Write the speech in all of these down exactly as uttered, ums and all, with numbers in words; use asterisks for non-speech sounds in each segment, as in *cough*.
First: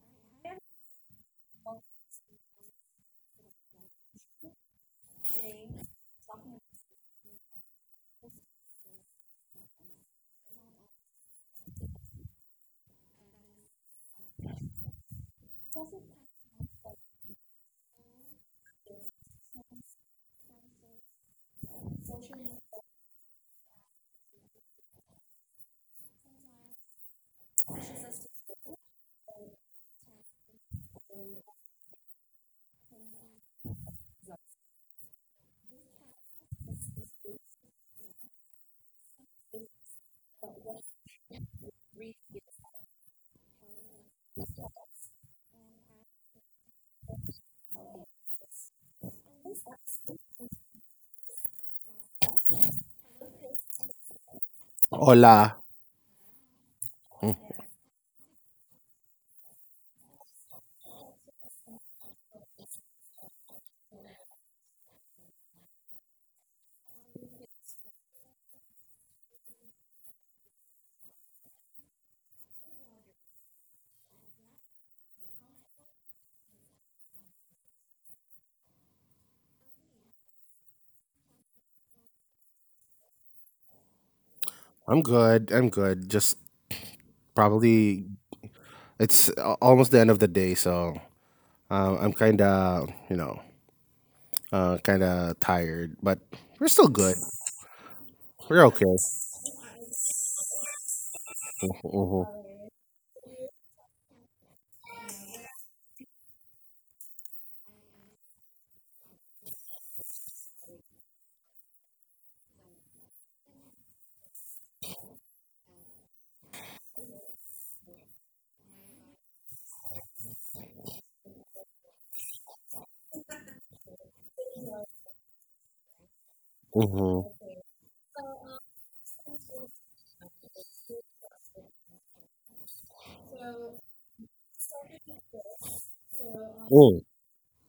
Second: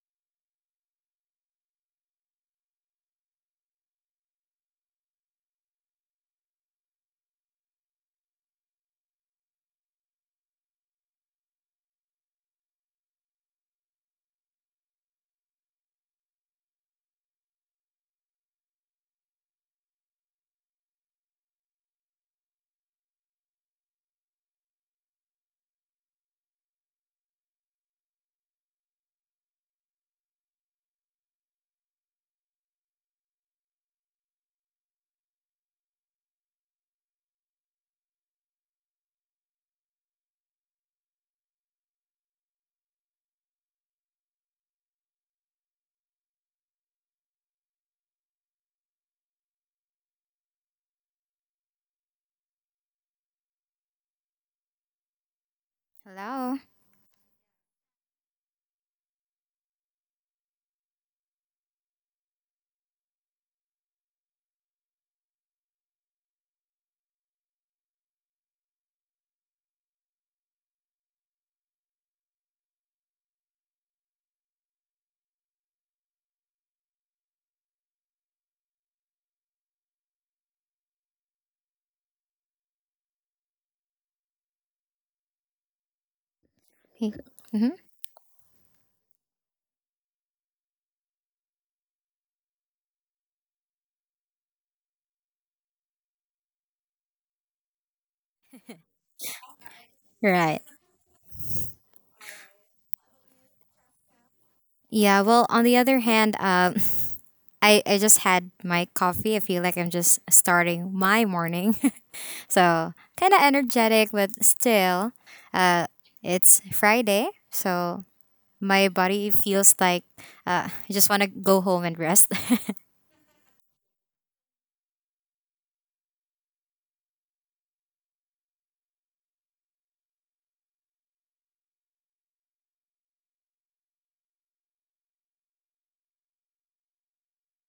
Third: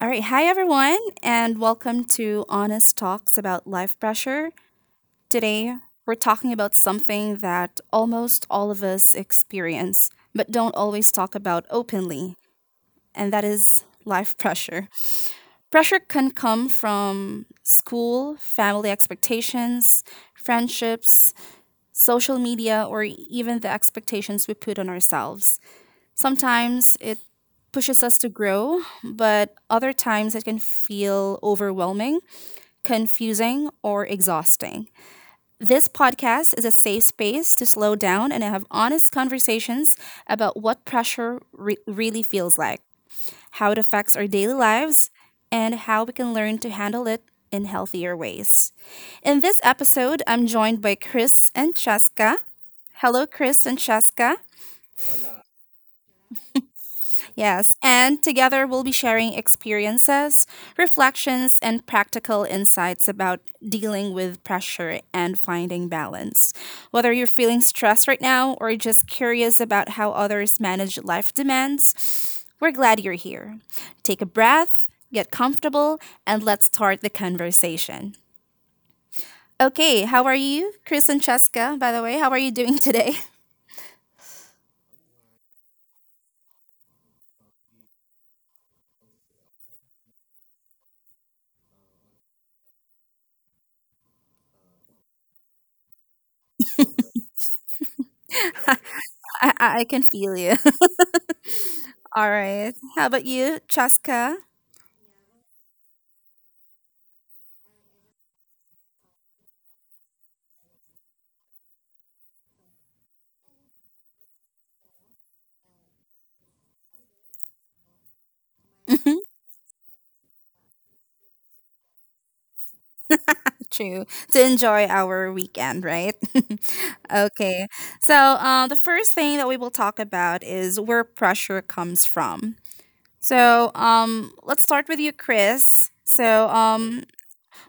All right. Hi, everyone, and welcome to Honest Talks about Life Pressure. Today, we're talking about something that almost all of us experience, but don't always talk about openly, and that is life pressure. Pressure can come from school, family expectations, friendships, social media, or even the expectations we put on ourselves. Sometimes it pushes us to grow, but other times it can feel overwhelming, confusing, or exhausting. This podcast is a safe space to slow down and have honest conversations about what pressure re- really feels like, how it affects our daily lives, and how we can learn to handle it in healthier ways. In this episode, I'm joined by Chris and Cheska. Hello, Chris and Cheska. Hola. Hello. Mm, Yes, and together we'll be sharing experiences, reflections, and practical insights about dealing with pressure and finding balance. Whether you're feeling stressed right now or just curious about how others manage life demands, we're glad you're here. Take a breath, get comfortable, and let's start the conversation. Okay, how are you, Chris and Cheska? By the way, how are you doing today? I'm good. I'm good. Just Mm-hmm. probably it's a- almost the end of the day, so um, I'm kind of you know uh, kind of tired, but we're still good. We're okay. *laughs* I, I I can feel you. Right. Mhm, *laughs* mhm, All right. How about you, Cheska? Yeah. Well, on the other hand, uh, *laughs* I I just had my coffee. I feel like I'm just starting my morning, *laughs* so kind of energetic, but still, uh, it's Friday, so my *laughs* body feels like uh, I just want to go home and rest. *laughs* True. To enjoy our weekend, right? *laughs* mhm. Okay. So, uh, the first thing that we will talk about is where pressure comes from. So, um, let's start with you, Chris. So, Mm. um,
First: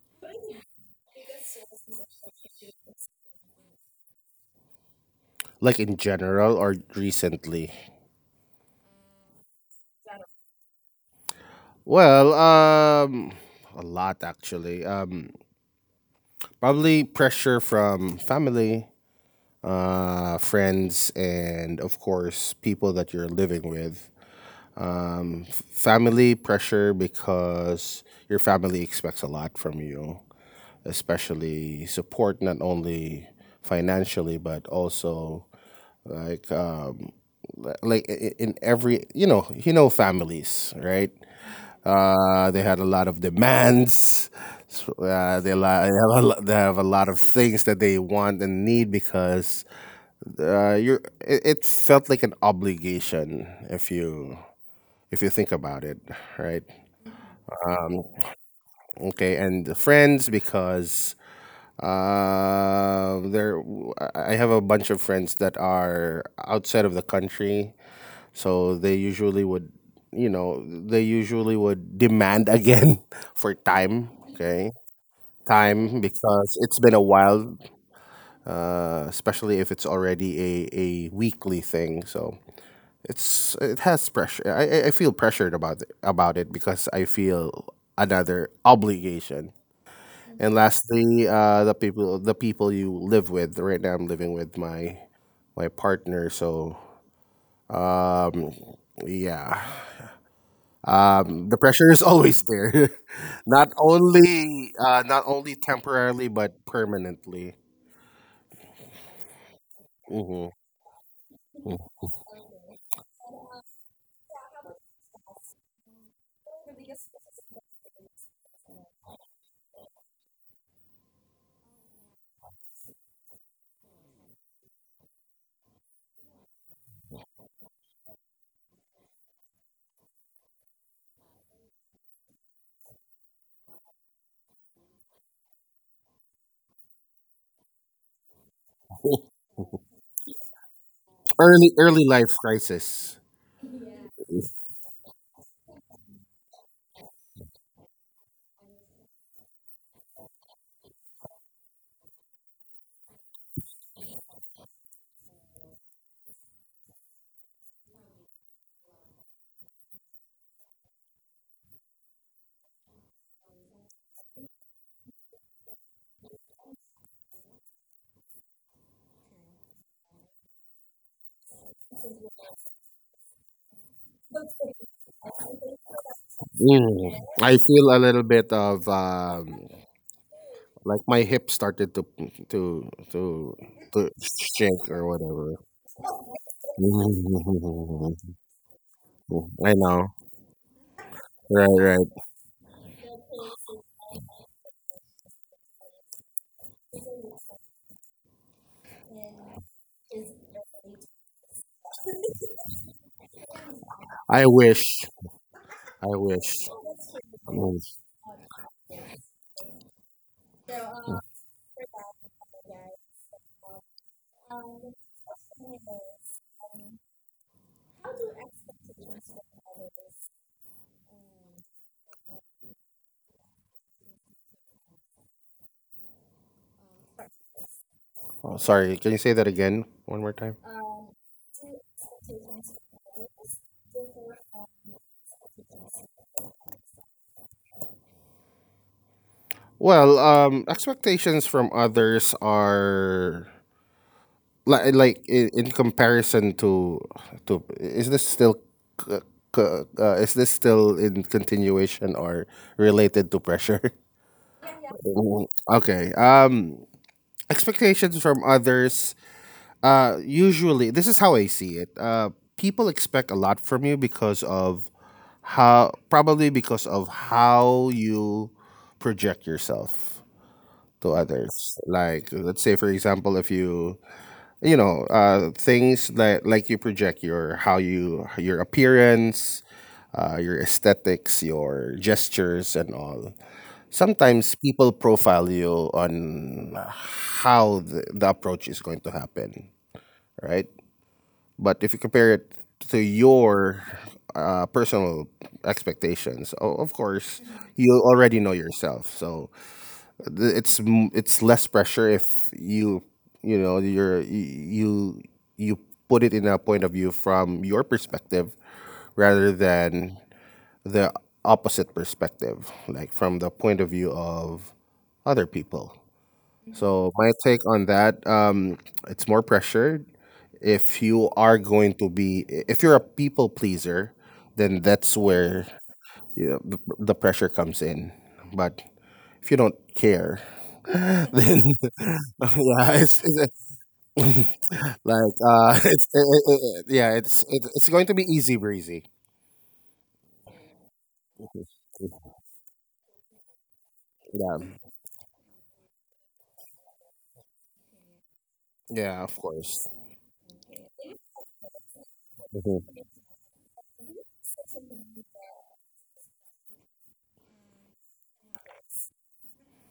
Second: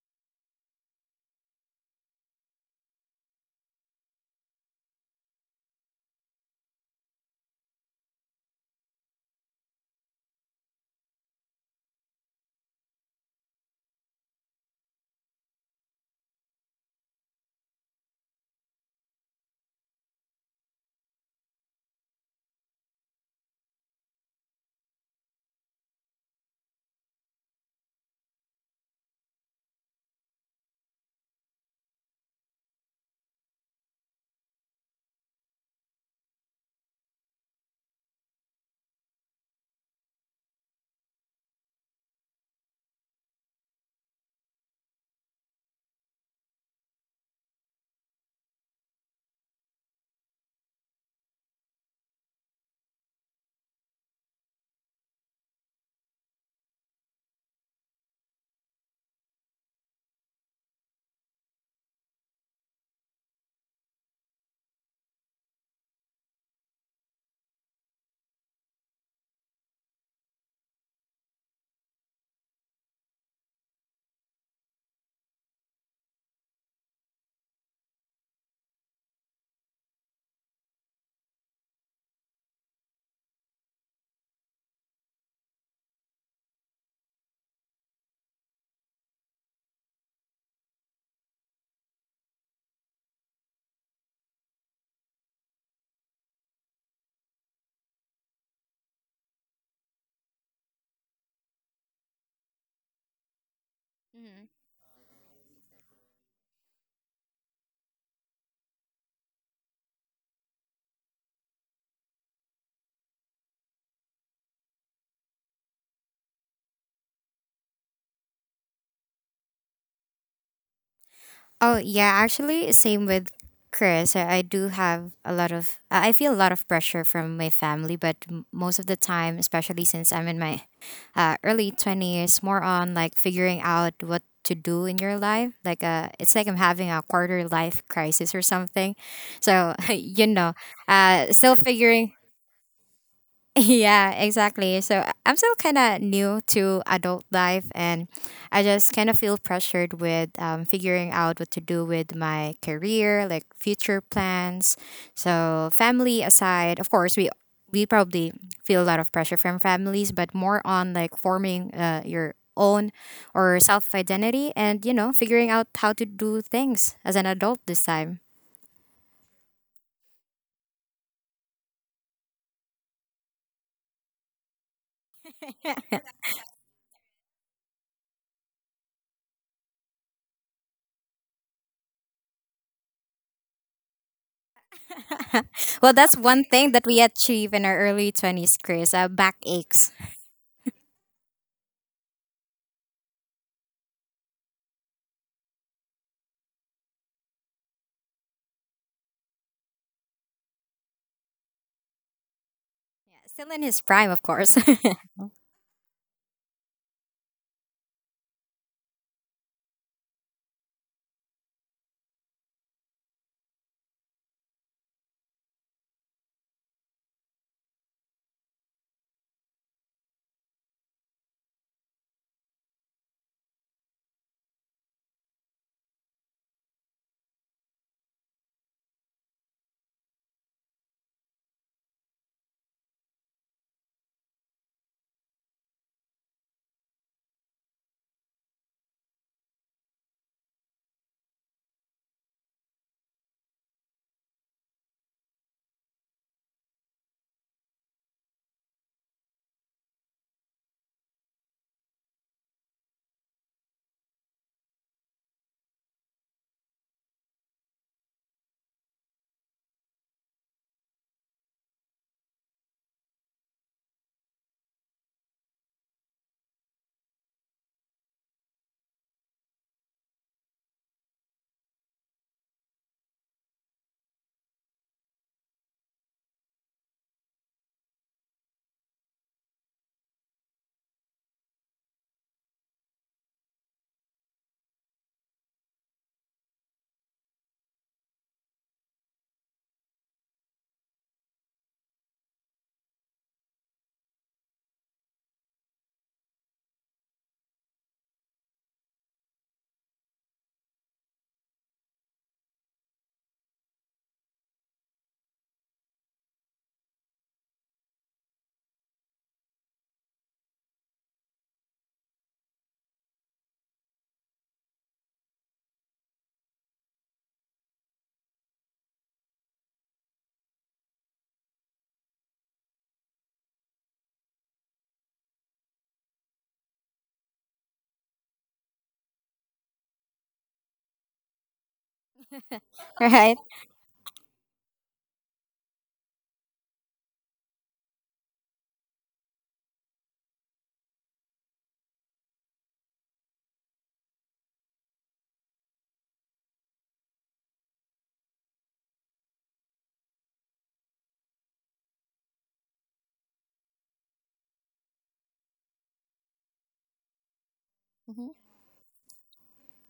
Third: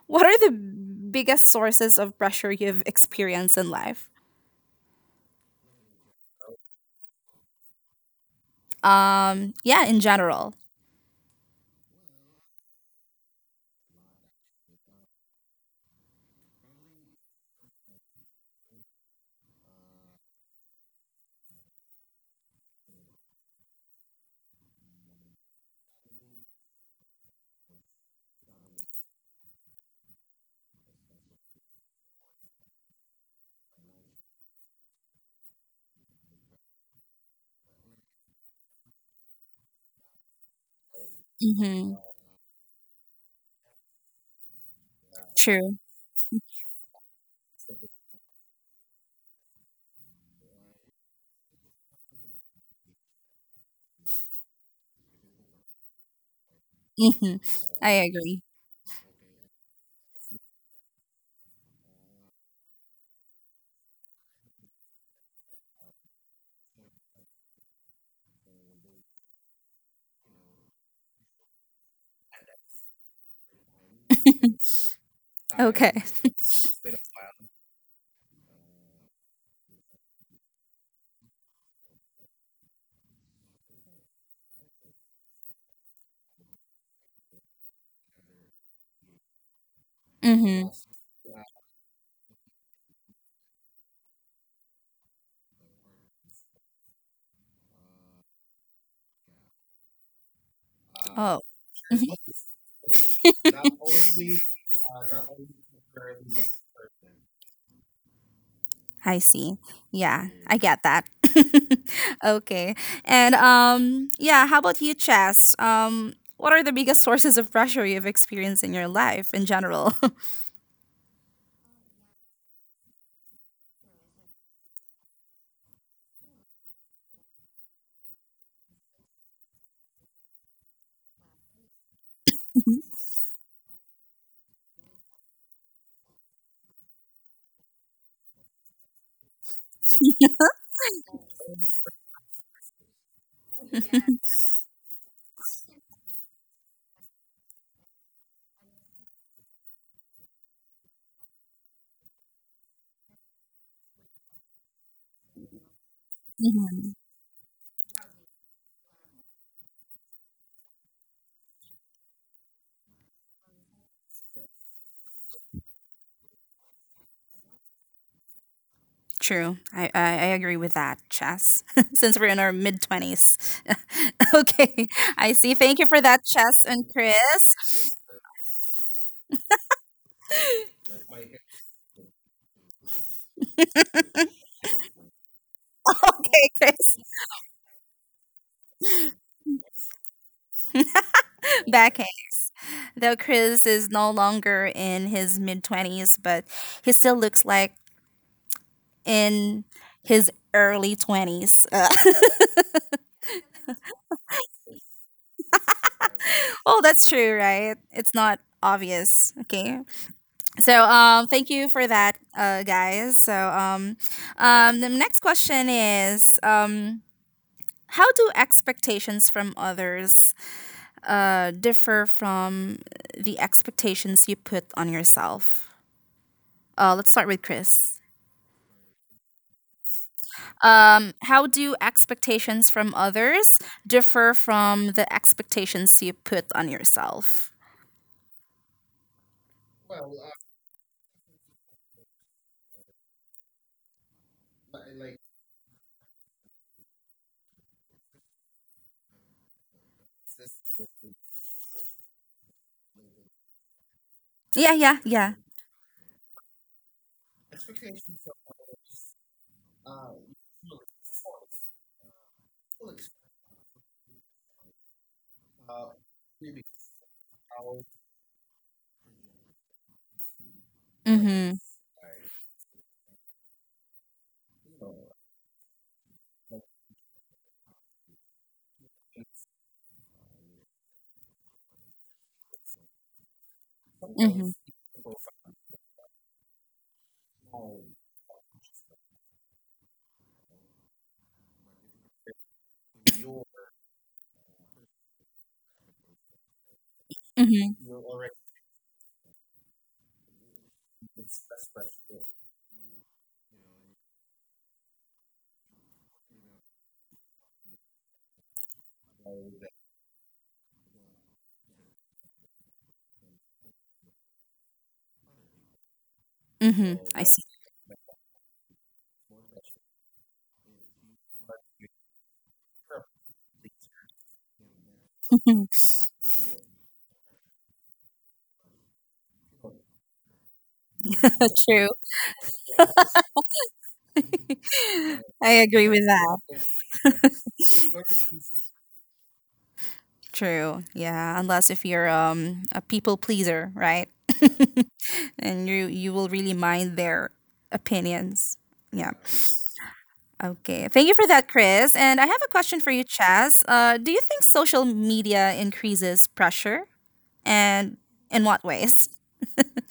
what are the biggest sources of pressure you've experienced in life? Like in general or recently? Um, yeah, in general. Well, um, a lot actually. Um, probably pressure from family, uh, friends, and of course people that you're living with. Um, f- family pressure because your family expects a lot from you, especially support not only financially but also like um, li- like i- i- in every you know you know families right. Mm-hmm. Uh, they had a lot of demands. So, Uh, they, li- True. they, have a lot, they have a lot of things that they want and need because uh, you're, it, it felt like an obligation if you if you think about it, right? Mm-hmm. I agree. Okay, and the friends because uh, there I have a bunch of friends that are outside of the country, so they usually would, you know, they usually would demand again *laughs* for time. Okay, time Okay. because it's been a while, uh, especially if it's already a a weekly thing. So It's it has pressure. I I- I feel pressured about it, about it because I feel another obligation. And Mm-hmm. lastly, uh, the people the people you live with. Right now, I'm living with my my partner. So um, yeah, Oh, um, the pressure is always there. *laughs* Not Mhm. only uh, not only temporarily but permanently. I see. Yeah, Hmm. I get that. *laughs* *laughs* Okay. And um yeah, how about you, Chess? Um what are the biggest sources of pressure you've experienced in your life in general? Oh yeah, actually, same with Chris. I, I do have a lot of. I I feel a lot of pressure from my family, but m- most of the time, especially since I'm in my uh, early twenties, more on *laughs* like figuring out what to do in your life, like uh it's like I'm having a quarter life crisis or something, so *laughs* you know, uh still early early figuring. life crisis. *laughs* Yeah, exactly. So I- I'm still kind of new to adult life, and I just kind of feel pressured with um, figuring out what to do with my career, like future plans. So family Mhm. aside, of course, we we probably feel a lot of pressure from families, but more on like forming uh, your own or self identity, and you know, figuring out how to do things as an adult this time. True. I, I, I agree with that, Chess, *laughs* since we're in our mid twenties. *laughs* Okay. I see. Thank you for that, Chess and Mm. Chris. I feel a little bit of um, like my hip started to to to to shake or *laughs* whatever. Well, *laughs* that's one Okay, thing that Chris. we achieve in our early *laughs* twenties, Chris. Uh, back I aches. know. Right, *laughs* right. Backhand. Though Chris is no longer in his mid twenties, but he still looks like in his early twenties. Uh, Yeah, still in his prime, of I course. wish. I *laughs* wish. oh, that's true, Mm. right? It's not obvious. Okay. So, um thank you for that, uh guys. So, um um the next question is um how do expectations from others uh differ from the expectations you put on yourself? Uh let's start with Chris. Oh, sorry, can you say that again one more time? Um, how do expectations from others differ from the expectations you put on yourself? Well, um, expectations from others are like like in, in comparison to to is this still c- c- uh, is this still in continuation or related to pressure? Yeah, yeah, yeah. Mhm. Okay. Um expectations from others uh usually this is how I see it. Uh people expect a lot from you because of how probably because of how you project yourself to others. Mhm. Like let's say for example if you you know uh things that like you project your how you your appearance, uh your aesthetics, your gestures and all, Mhm. sometimes people profile you on how the, the approach is going to happen, right? But if you compare it to your uh, personal expectations, o- of course, Mhm. you already know yourself. So th- it's m- it's less pressure if you you know you're y- you you put it in a point of view from your perspective rather than the opposite perspective, like from the point of view of other people. Mhm. So I my see. take on that, um, it's more pressured. If you are going to be, if you're a people pleaser, then that's where *laughs* you know, the, the pressure comes in. But if you don't care, *laughs* then *laughs* True. *laughs* yeah, it's, right? it's *laughs* like I uh, *laughs* agree with it's it, that. it, it, yeah, it's it, it's going to be easy breezy. True. Yeah, unless *laughs* if you're um a people pleaser, right? Yeah, *laughs* And you you will really mind their opinions. Yeah. yeah, of course. Okay. Thank you for that, Chris. And I have a question for Mm-hmm. you, Chaz. Uh, do you think social media increases pressure, and Mhm. in what ways?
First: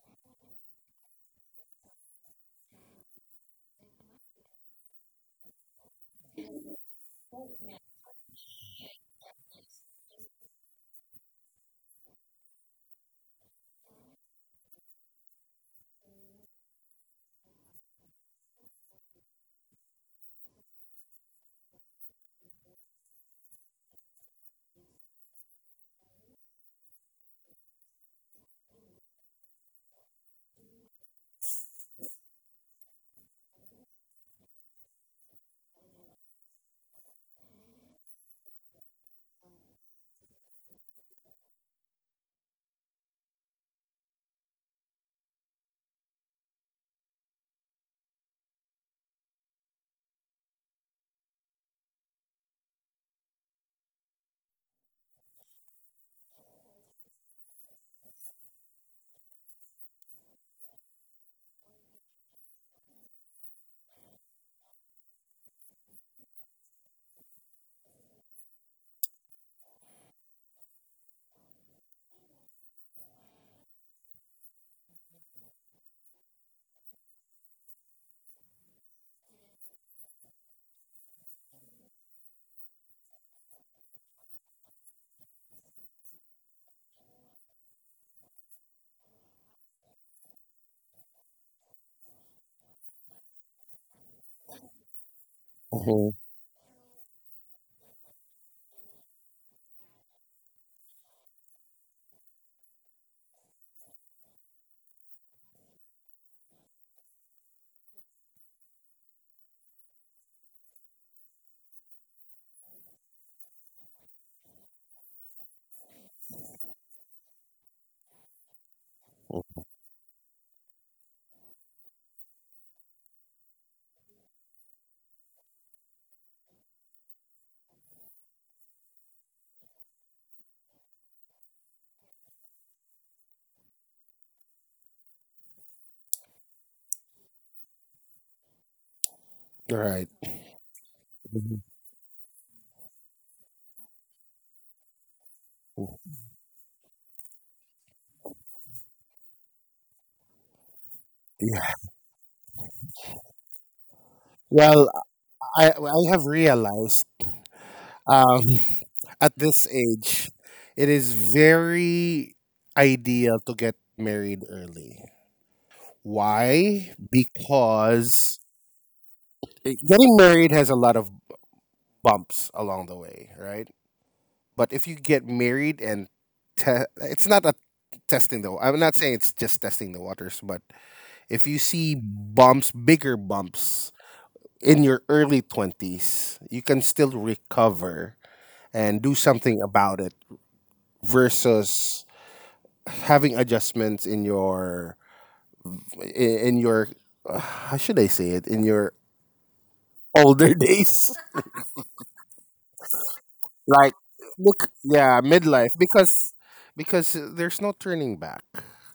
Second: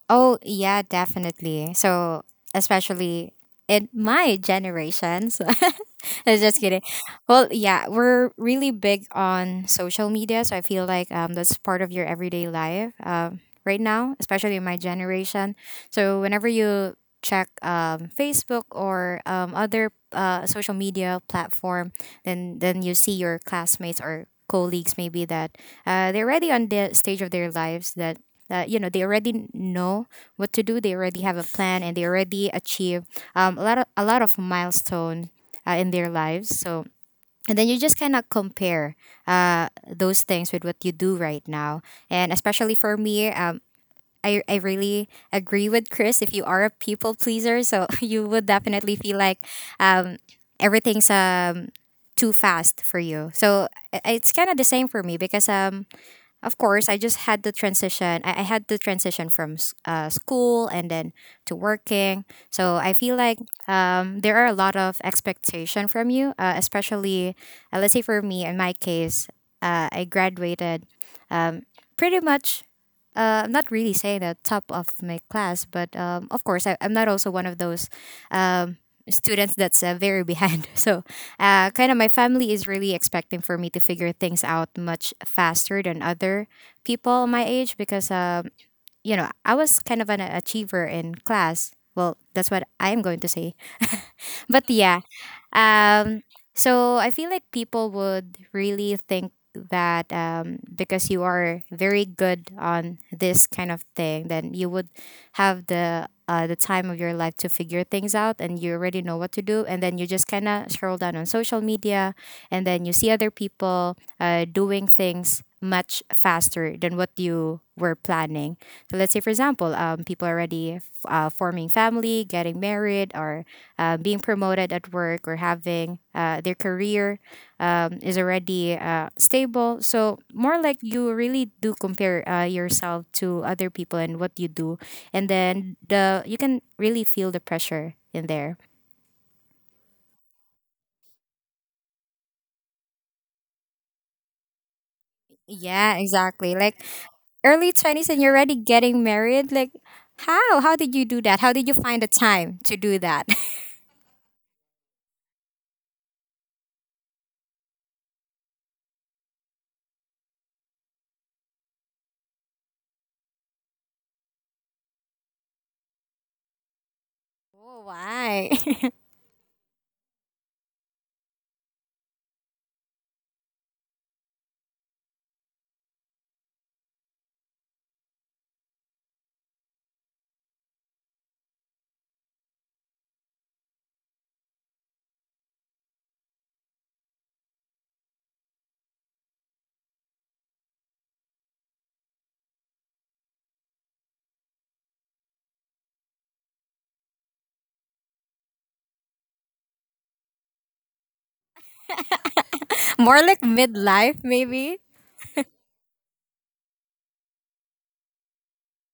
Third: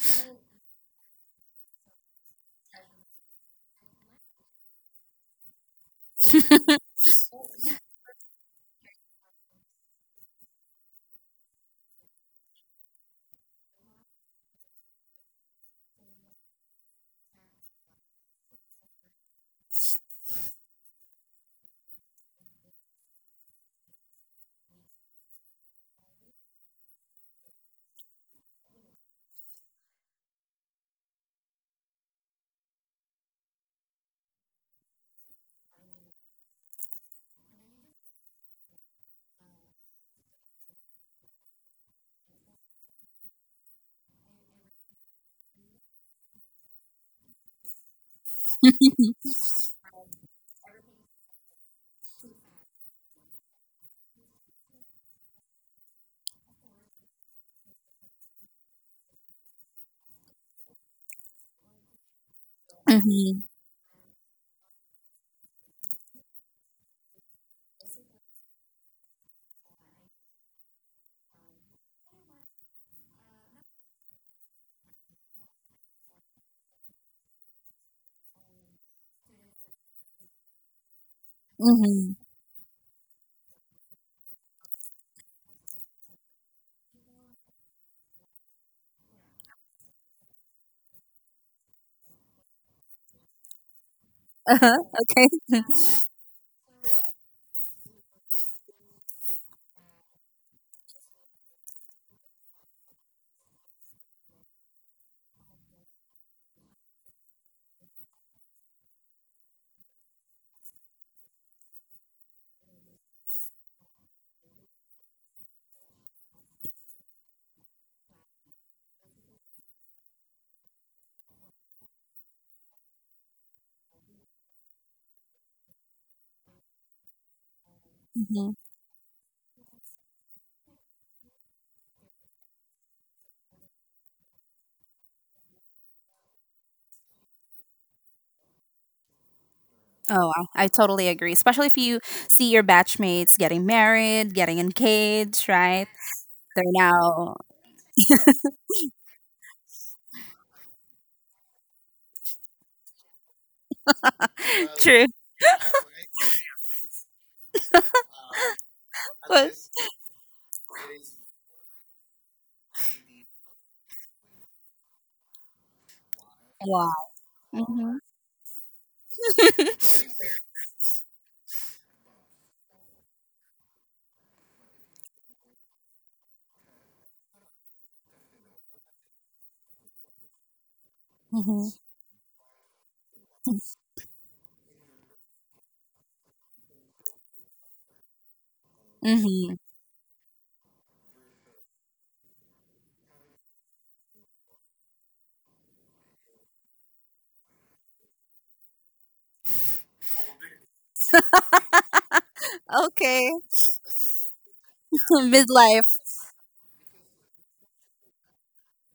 Oh, yeah, definitely. So, especially in my generation. So, *laughs* I was just kidding. Well, yeah, we're really big on social media. So, I feel like um, that's part of your everyday life um, right now, especially in my generation. So, whenever you check um, Facebook or um, other uh, social media platform, then, then you see your classmates or colleagues maybe that uh, they're already on the stage of their lives, that uh, you know, they already know what to do. They already have a plan and they already achieve um, a lot of a lot of milestone uh, in their lives. So and then you just cannot compare uh, those things with what you do right now. And especially for me, um, I, I really agree with Chris. If you are a people pleaser, so *laughs* you would definitely feel like um, everything's um, too fast for you. So i- it's kind of the same for me, because um, of course, I just had the transition. I, I had the transition from s- uh, school, and then to working. So I feel like Mm-hmm. um, there are a lot of expectation from you, uh, especially, uh, let's say for me, in my case, uh, I graduated um, pretty much, uh, I'm not really saying the top of my class, but um, of course, I, I'm not also one of those um, students that's uh, very behind. *laughs* So uh, kind of my Mm-hmm. family is really expecting for me to figure things out much faster than other people my age, because um, you know, I was kind of an achiever in class, well, that's what I'm going to say, but Uh-huh. yeah, Okay. Mhm. um, so I feel like people would really think that um, because you are very good on this kind of thing, then you would have the uh, the time of your life to figure things out, and you already know what to do, and then you just kind of scroll down on social media, and then you see other people uh, doing things much faster than what you were planning. So let's say, for example, um, people already f- uh, forming family, getting married, or uh, being promoted at work, or having uh, their career um, is *laughs* already uh, stable. So, more like you really do compare uh, yourself to other people and what you do. And then the you can really feel the pressure in there. Right. Oh, I, I totally agree. Mhm. Especially if you see your batchmates getting married, getting engaged, right? Yeah, exactly. They're Like now early twenties and you're already getting married. Like, how? How did you do that? How did Yeah. you find the time to do that? *laughs* Well, true. I I have realized um, *laughs* at But- this age, it is very ideal to get married early. Yeah. Why? *laughs* Oh, Mm-hmm. Because why? eh, getting married has a lot of bumps along the way, right? But if you get married and te- it's not a testing though. I'm not saying it's just testing the waters, but if you Mm-hmm. see bumps, bigger bumps in your early twenties, you can still recover and do Mm-hmm. something about it versus having adjustments in your i- in your uh, how should I say it, in your older *laughs* days *laughs* More Okay. like like, midlife, look, maybe? *laughs* yeah, midlife, Midlife. because because there's no turning back.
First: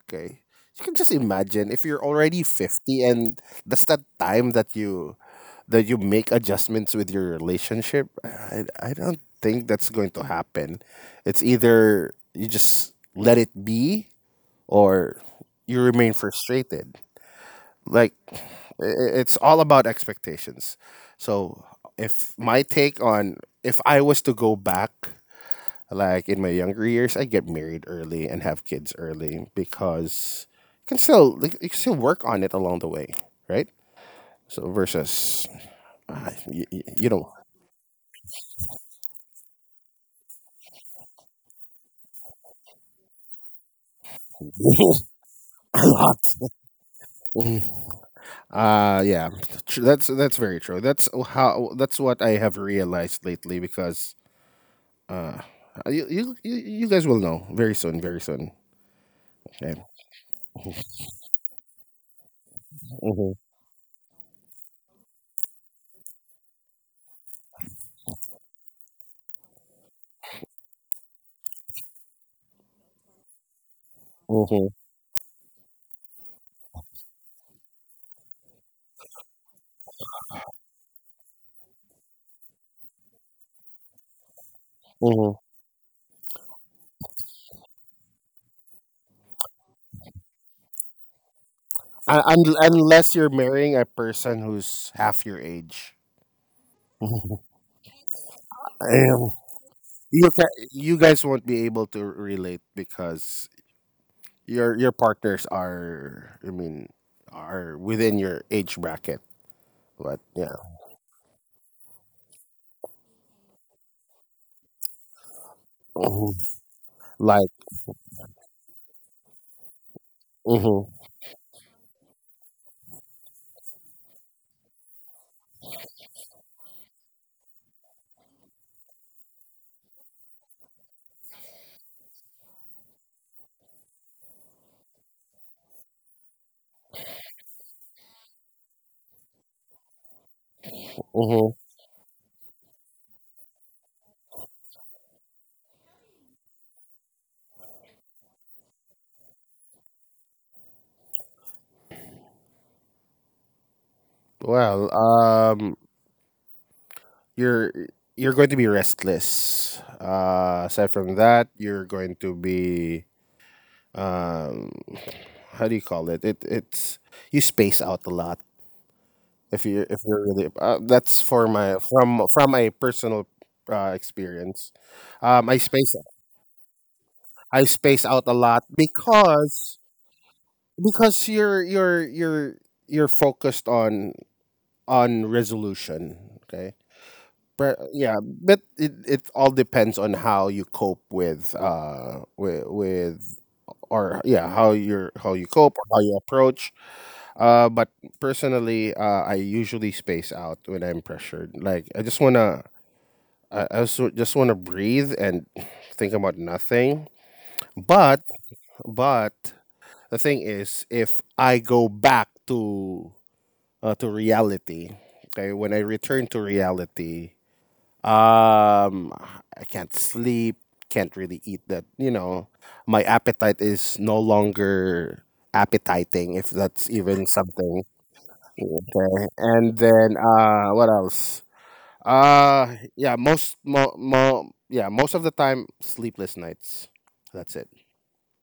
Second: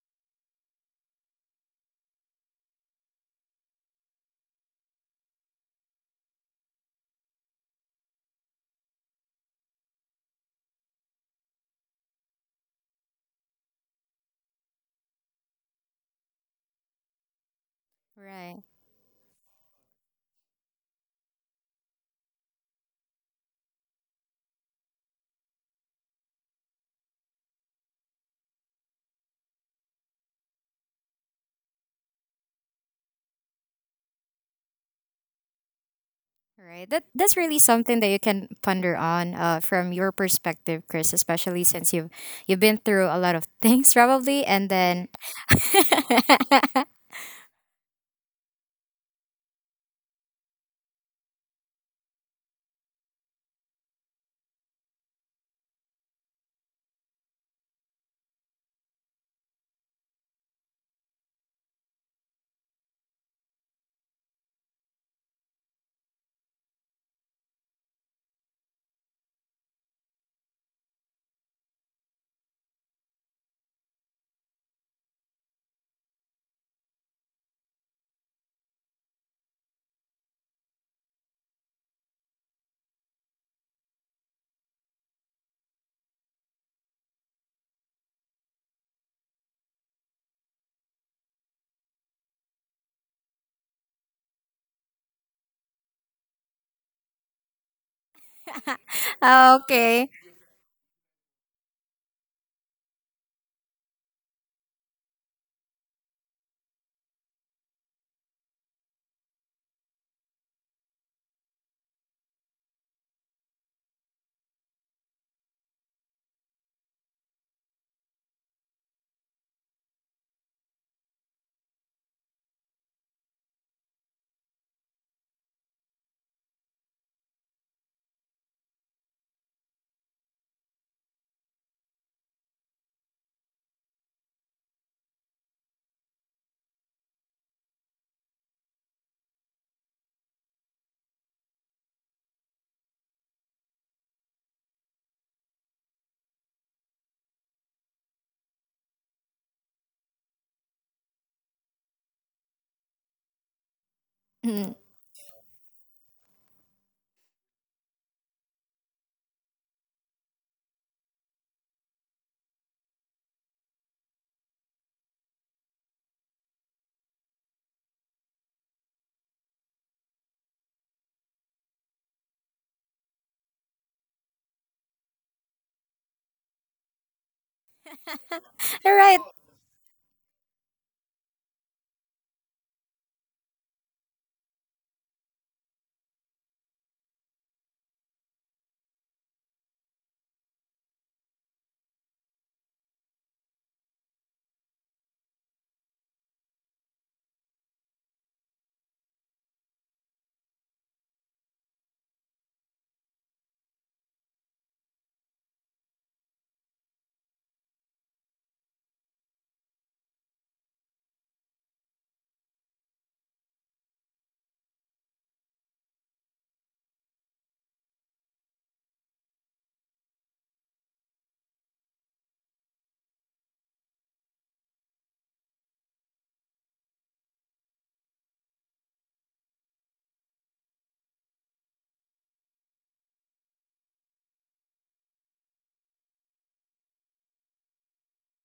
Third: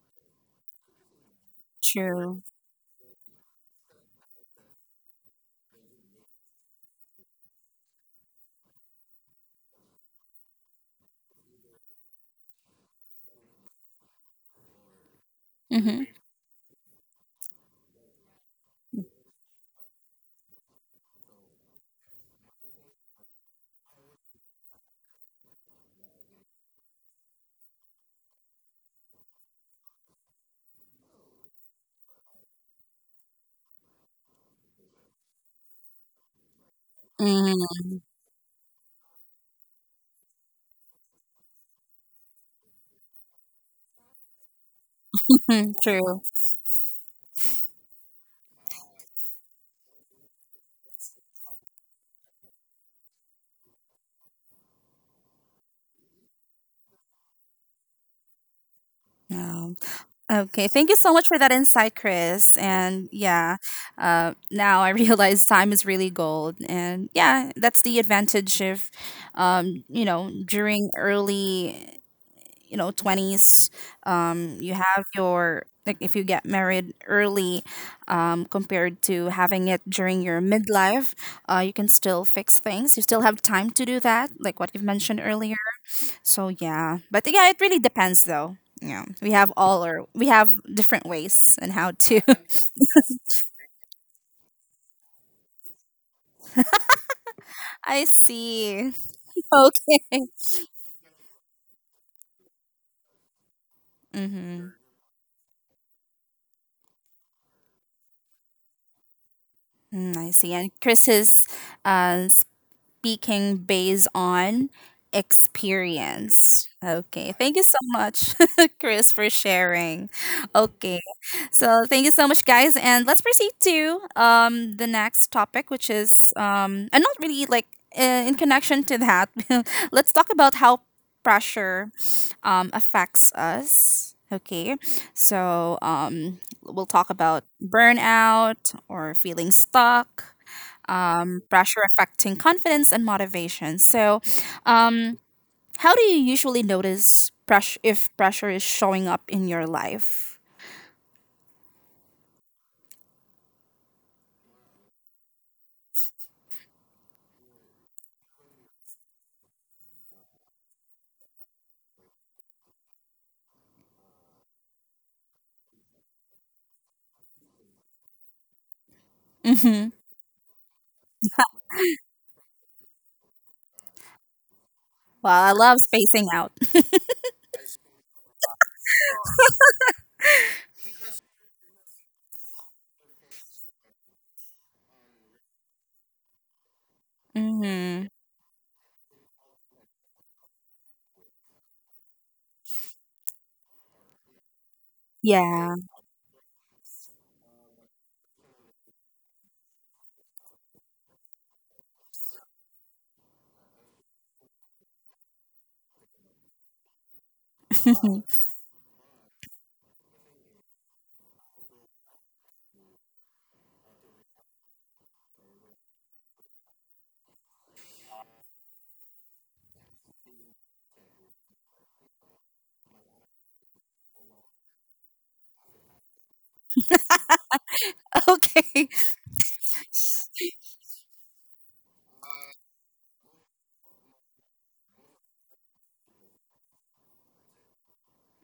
Okay, you can just imagine if you're True. already fifty and that's the time that you that you make adjustments with your relationship, I, I don't think that's going to happen. It's either you just let it be or you Mm-hmm. remain frustrated. Like, i- Right. i- it's all about expectations. So, if my take on if I was to go back, like in my younger years, I get married early and have kids early because you can still like, you can still work on it along the way, right? So versus uh, you, Right. That you that's know. really Mm-hmm. something that you can ponder on uh, from your perspective, Chris, especially since you've you've been through a lot of *laughs* things probably, and then *laughs* *laughs* A lot. True. *laughs* Mm. Uh yeah, tr- that's that's very true. That's how, that's what I have realized lately because uh you you you you guys will know very soon, very soon. Um, Okay. okay. Thank you so much for that insight, Chris. And Mhm, yeah, uh, now I *laughs* realize time is really gold. And yeah, that's the advantage of, um, you know, during early you know twenties, um, mhm, you have your like if you get married early, um, compared to having it during your midlife. uh, you can still fix things, you still have time to do that like what you've mentioned mhm. earlier. So yeah, but yeah, it really depends though. Yeah, we have all or we have different ways and how to… Uh, un- unless you're marrying a person who's half your age, *laughs* Mhm. *laughs* I see. Um, *laughs* Okay. Okay. you ca- you guys won't be able to relate because Mm-hmm. your your partners are, I mean, are within your age bracket. Mm, But I see. yeah, And Chris's uh, speaking based on mhm. experience. Okay, thank you so much, *laughs* Chris, for sharing. Mhm. Okay, so thank you so much, guys, and let's proceed to um the next topic, which is um and not really like uh, in connection to that. *laughs* Let's talk about how pressure um affects us. Okay, so um we'll talk about burnout or feeling stuck, um, Mhm. pressure affecting confidence and motivation. So, um, how do you usually notice pressure if pressure is showing up in your life? Mm. Well, um, you're you're going to be restless. Uh, aside from that, you're going to be um, how do you call it? It it's You space out a lot if you Mm-hmm. if you're really. Uh, that's for my from from a personal uh, experience. Well, Um, I I love space spacing out. I space out a lot All right. because because you're you're you're you're focused on on resolution. Okay. But uh, Mm-hmm. yeah, but it it all depends on how you cope with uh with, with or yeah how you're how you Yeah. cope or how you approach. Uh, but personally, uh, I usually space out when I'm pressured. Like I just wanna I, I just, just wanna breathe and *sighs* think about nothing. But *laughs* but the thing is, if I go back to uh, to reality, okay, when I return to reality, Um, I can't sleep, can't really eat that, you know, my appetite is no longer appetizing, if that's even something. Okay. Okay. And then uh what else? Uh yeah, most mo, mo yeah, most of the time sleepless nights. That's it.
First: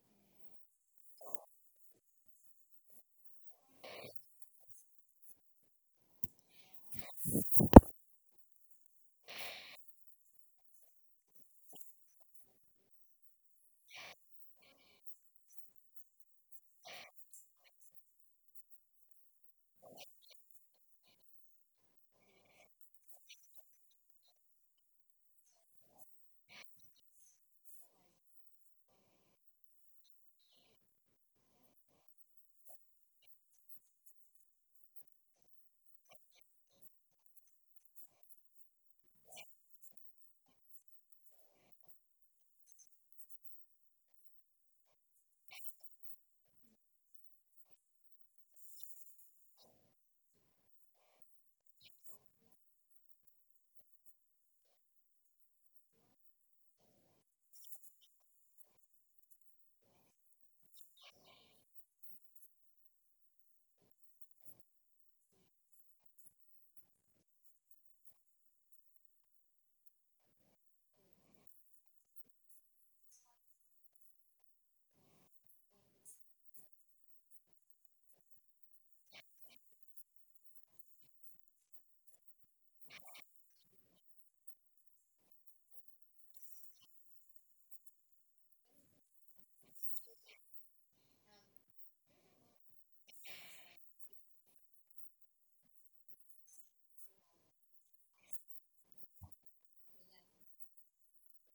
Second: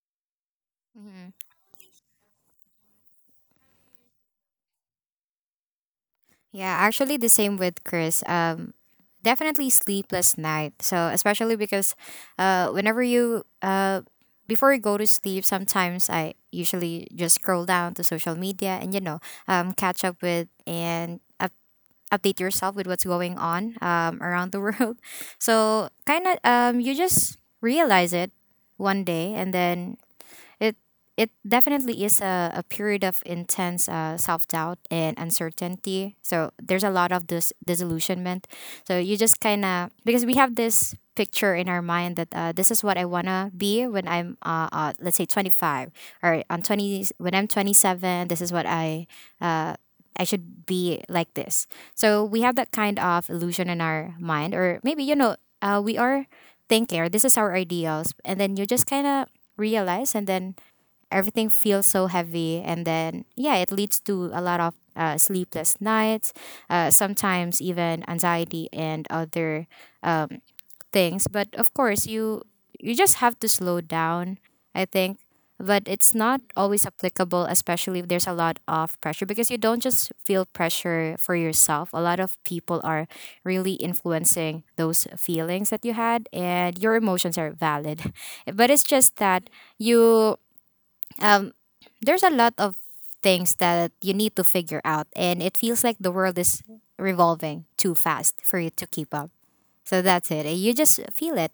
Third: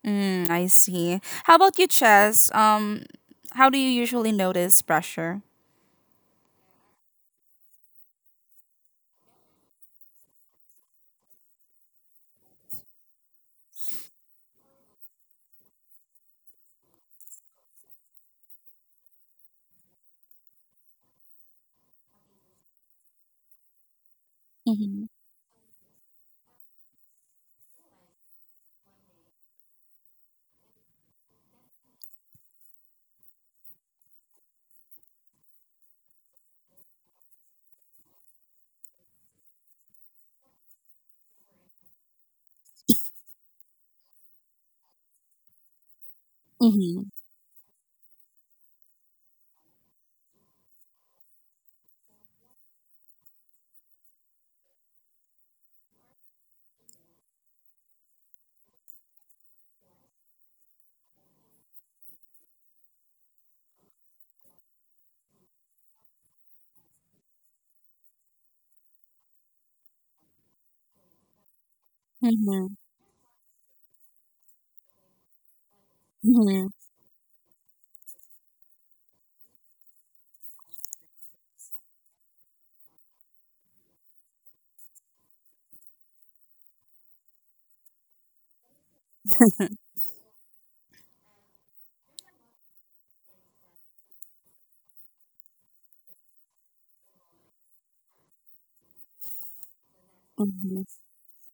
Mm, I see. Mhm. How about you, Chess? Um, how do you usually notice pressure? Yeah, actually the same with Chris. Um definitely sleepless night. So especially because uh whenever you uh before you go to sleep, sometimes I usually just scroll down to social media, and you know, um catch up with and update yourself with what's going on um, around the *laughs* world. Mm-hmm. So kind of um, you just realize it one day, and then it it definitely is a, a period of intense uh, self doubt and uncertainty. So there's a lot of this disillusionment. So you just kind of, because we have this picture in our mind that uh, this is what I wanna be when I'm uh, uh let's say twenty-five, or on twenty Mm-hmm. when I'm twenty-seven. This is what I uh I should be like this. So we have that kind of illusion in our mind, or maybe, you know, uh, we are thinking, or this is our ideals. And then you just kind of realize, and then everything feels so heavy. And then, yeah, it leads to a lot of uh, sleepless nights, uh, sometimes even anxiety and other things, but of course, you Mm-hmm. you just have to slow down, I think, but it's not Mm-hmm. always applicable, especially if there's a lot of pressure, because you don't just feel pressure for yourself, a lot of people are really influencing those feelings that you had, and your emotions are valid. *laughs* But it's just that you um there's a lot of things that you need to figure out, and it feels like the world is revolving too fast for you to keep up. So that's it. You just feel it.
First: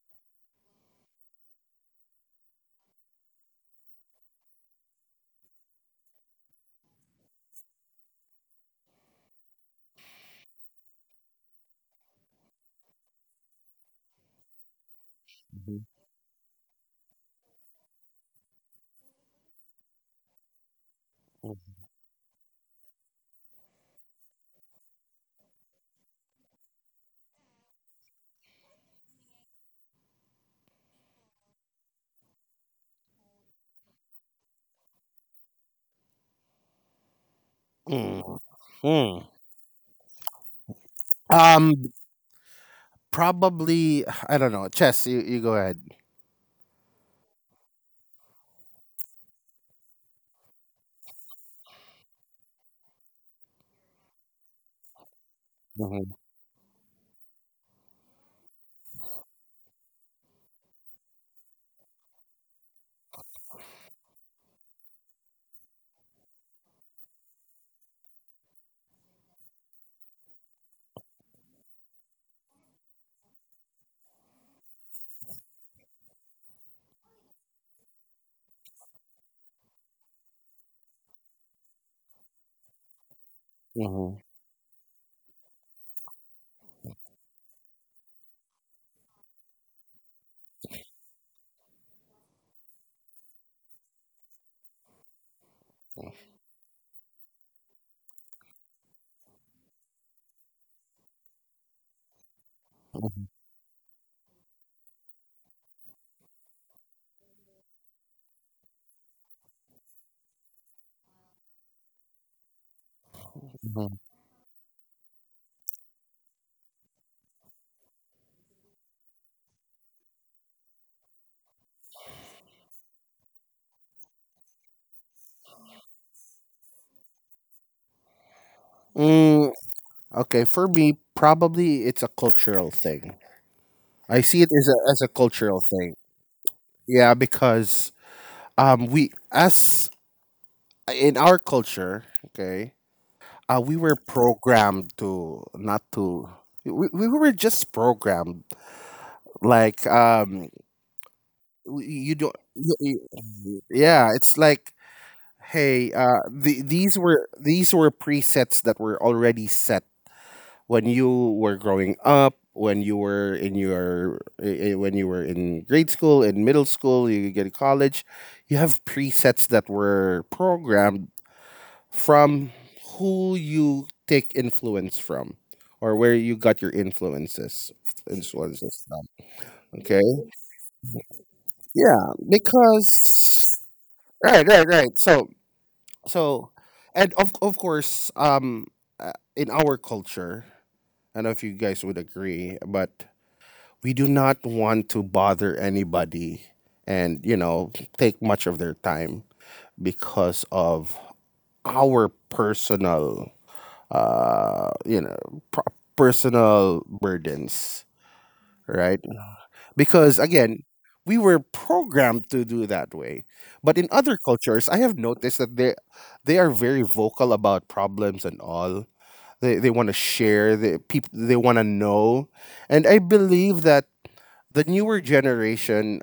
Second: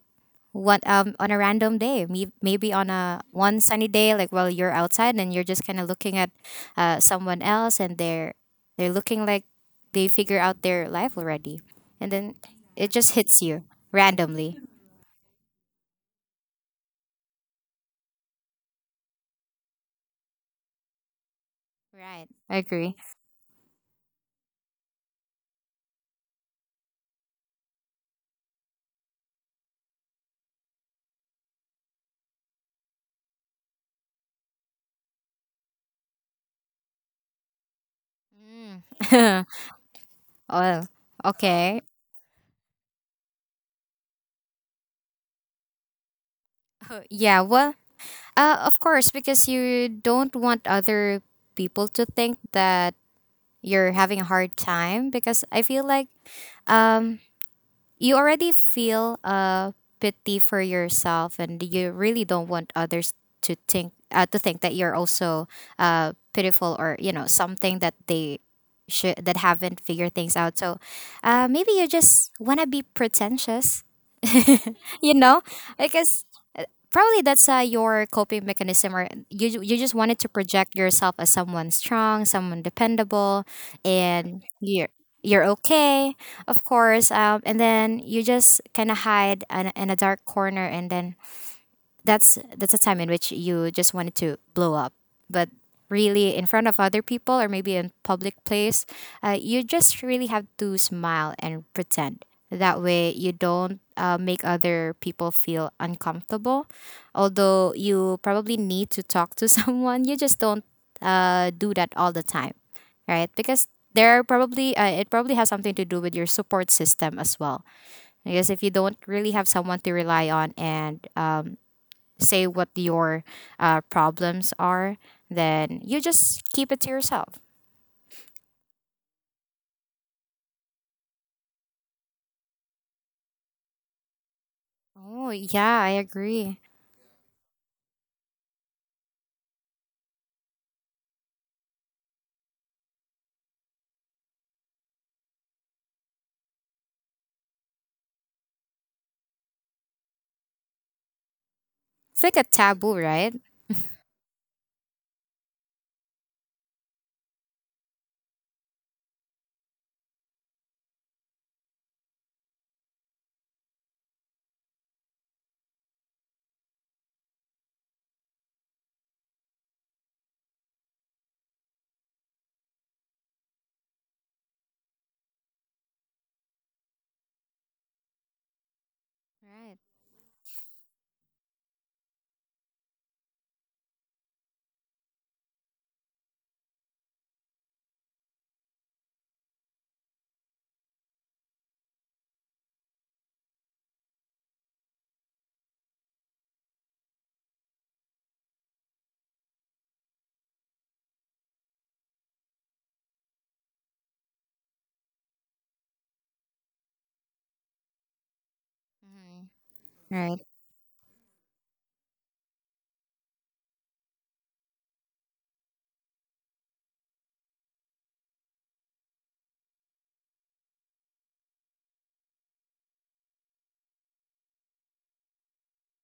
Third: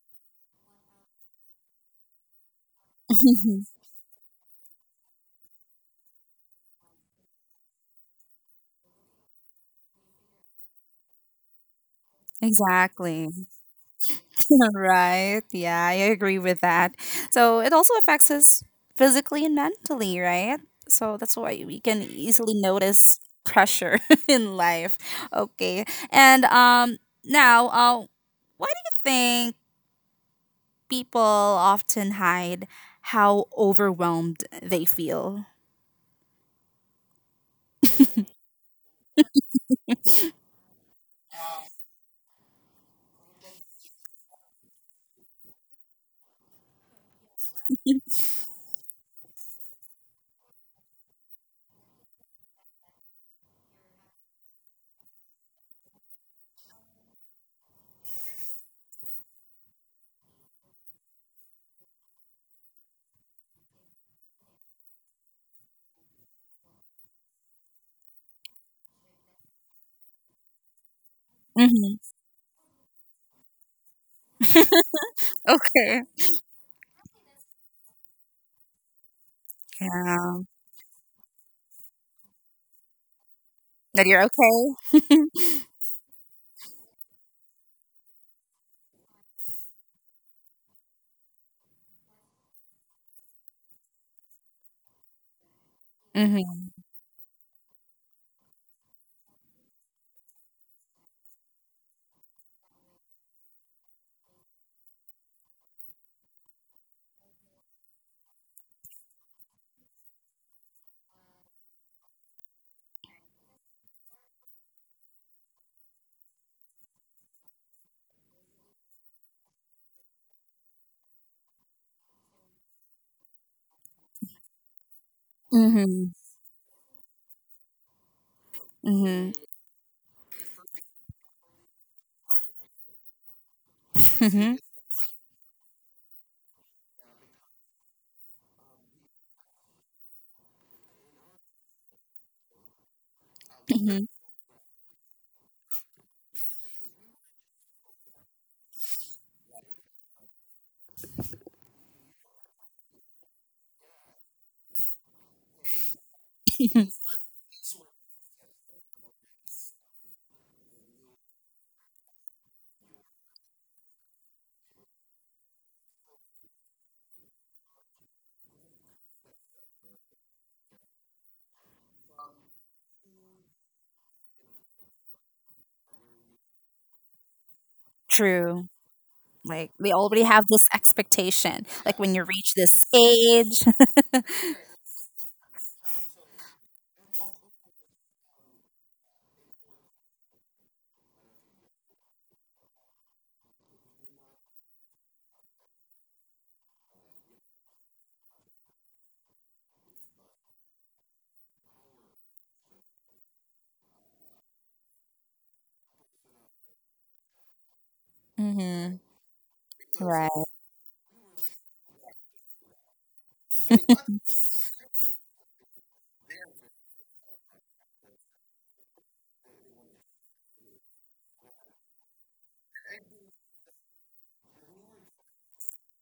What um On a random day, may- maybe on a one sunny day, like while you're outside and you're just kind of looking at uh, someone else, and they're they're looking like they figure out their life already, and then *laughs* it just Exactly. hits you *laughs* randomly. Right. Yeah, Mhm. I agree with that. So it also affects us physically and mentally, right? So that's why we can Right. easily I agree. notice pressure *laughs* in life. Okay. And um now, uh why do you think people often hide how overwhelmed they feel? Mm. Mhm. *laughs* Oh, Um okay. Probably I don't know. Chess, you, you go ahead. Uh, yeah, well, *laughs* uh, of course, because you don't want other people to think that you're having a hard time. Because I feel like Mhm, um you already feel uh pity for yourself, and you really don't want others to think uh, to think that you're also uh pitiful, or you know, something that they should, that haven't figured things out, so uh maybe you Mm-hmm. just want to be pretentious. *laughs* You know, Okay. because probably that's uh, your coping mechanism, or you ju- you just wanted to Yeah. project yourself as someone strong, someone dependable, That mhm. you're and okay? you're you're okay, of course. Um, and then you just kind of hide in, in a dark corner, and then that's that's a time in which you just wanted to blow up, but mhm, really in front Mm-hmm. of other people, or maybe in public place, uh, you just really have to smile and pretend, that way you don't uh, make other people feel uncomfortable, although you probably need to talk to *laughs* someone. You just don't uh, do that all the time, right? Because mhm. there are probably uh, it probably has something to do with your support system as well, because if you don't really have someone to rely on, and um, say what your uh, problems are, then you Mm-hmm. just keep it to yourself. Mm-hmm. Mm, Okay, for me, probably it's a cultural thing. I see it as a as a Oh, cultural yeah, I thing. agree. Yeah, because um we, as in our culture, okay, uh *laughs* we were Mm-hmm. programmed to not to, we, we were just programmed like um we- you It's don't like a you, taboo, right? you- yeah, it's like hey, uh the, these were these were presets that were already set when you were growing up, when you were in your eh, eh, when you were in grade school, in middle school, you get to college, you have presets that were programmed from who you take influence from, or where you got your influences *laughs* True. influences from. Like Right. we Okay? already have this expectation. Like Yeah, when you reach this because age. right, right, right. So so and of of course, um uh, in our culture, I don't know if you guys would agree, but we do not want to bother anybody and you know take much of their time because of our personal uh you know pro- personal burdens, Mm-hmm. right? Hmm. Because Right. Right. again, we were programmed to do that way, but in other cultures I have noticed that they they are very vocal about problems and all. They they want to share, the people they want to know, and I believe that the newer generation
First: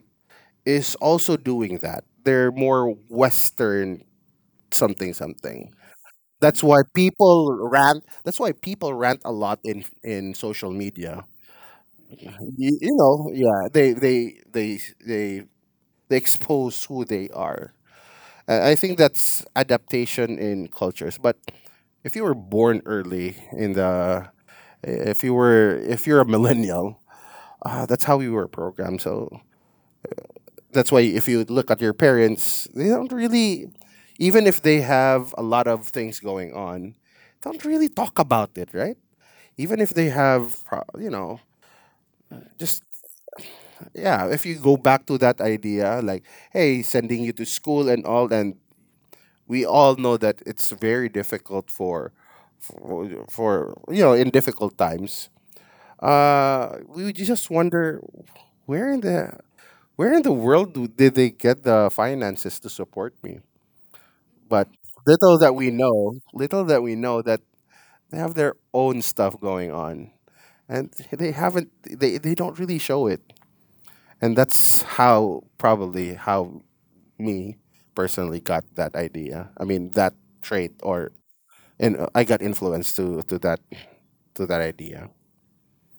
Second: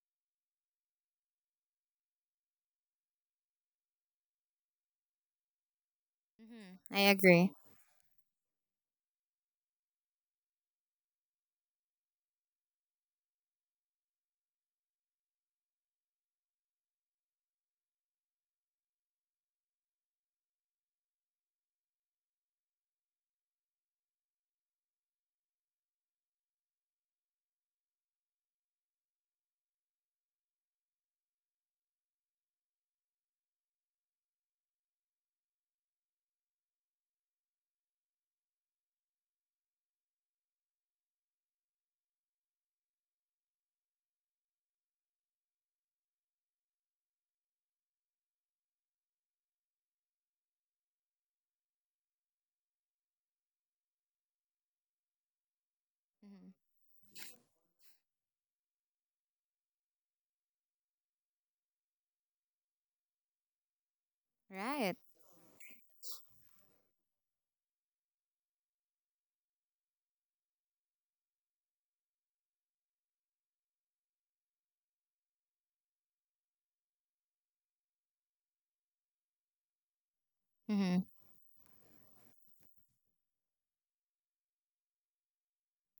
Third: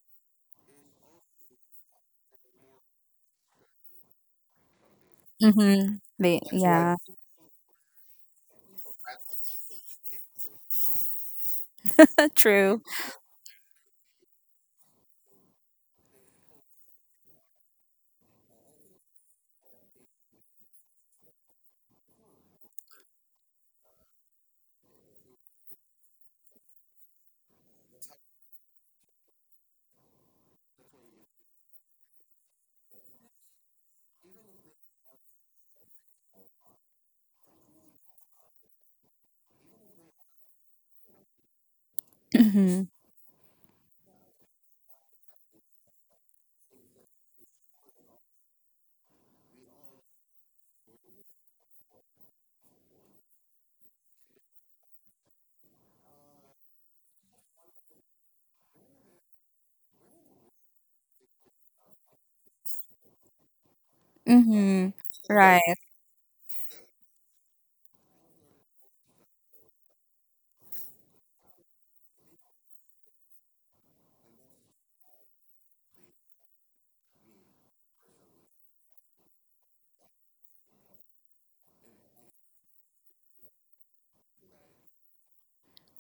is also doing that. They're more Western something something. Mm-hmm. They, That's Hmm. why yeah. I people agree. rant. That's why people rant a lot in in social media. *laughs* You, True. You know, yeah, they they they they they expose who they are. I I think that's adaptation in cultures. But if you were born early in the, if you were if you're a millennial, uh, that's how we were programmed. So that's why if you look at your parents, they don't really, even if they have a lot of things going on, don't really talk about it, right? Even if they have, pro- you know, just Mm-hmm. yeah. If you go back to that idea, like, hey, sending you to school and all, and we all know that it's very difficult for, for, for you know, in difficult times. Hmm. Uh, we would just wonder where in the where in the world do- did they get the finances to support me? But Mm-hmm. Right. little that Right. we know, little that we know that they have their own stuff going on. And they haven't they, they don't really show it. And that's how probably how me personally got that idea. I mean that trait Hmm. or, and uh, I got influenced to to that to that idea.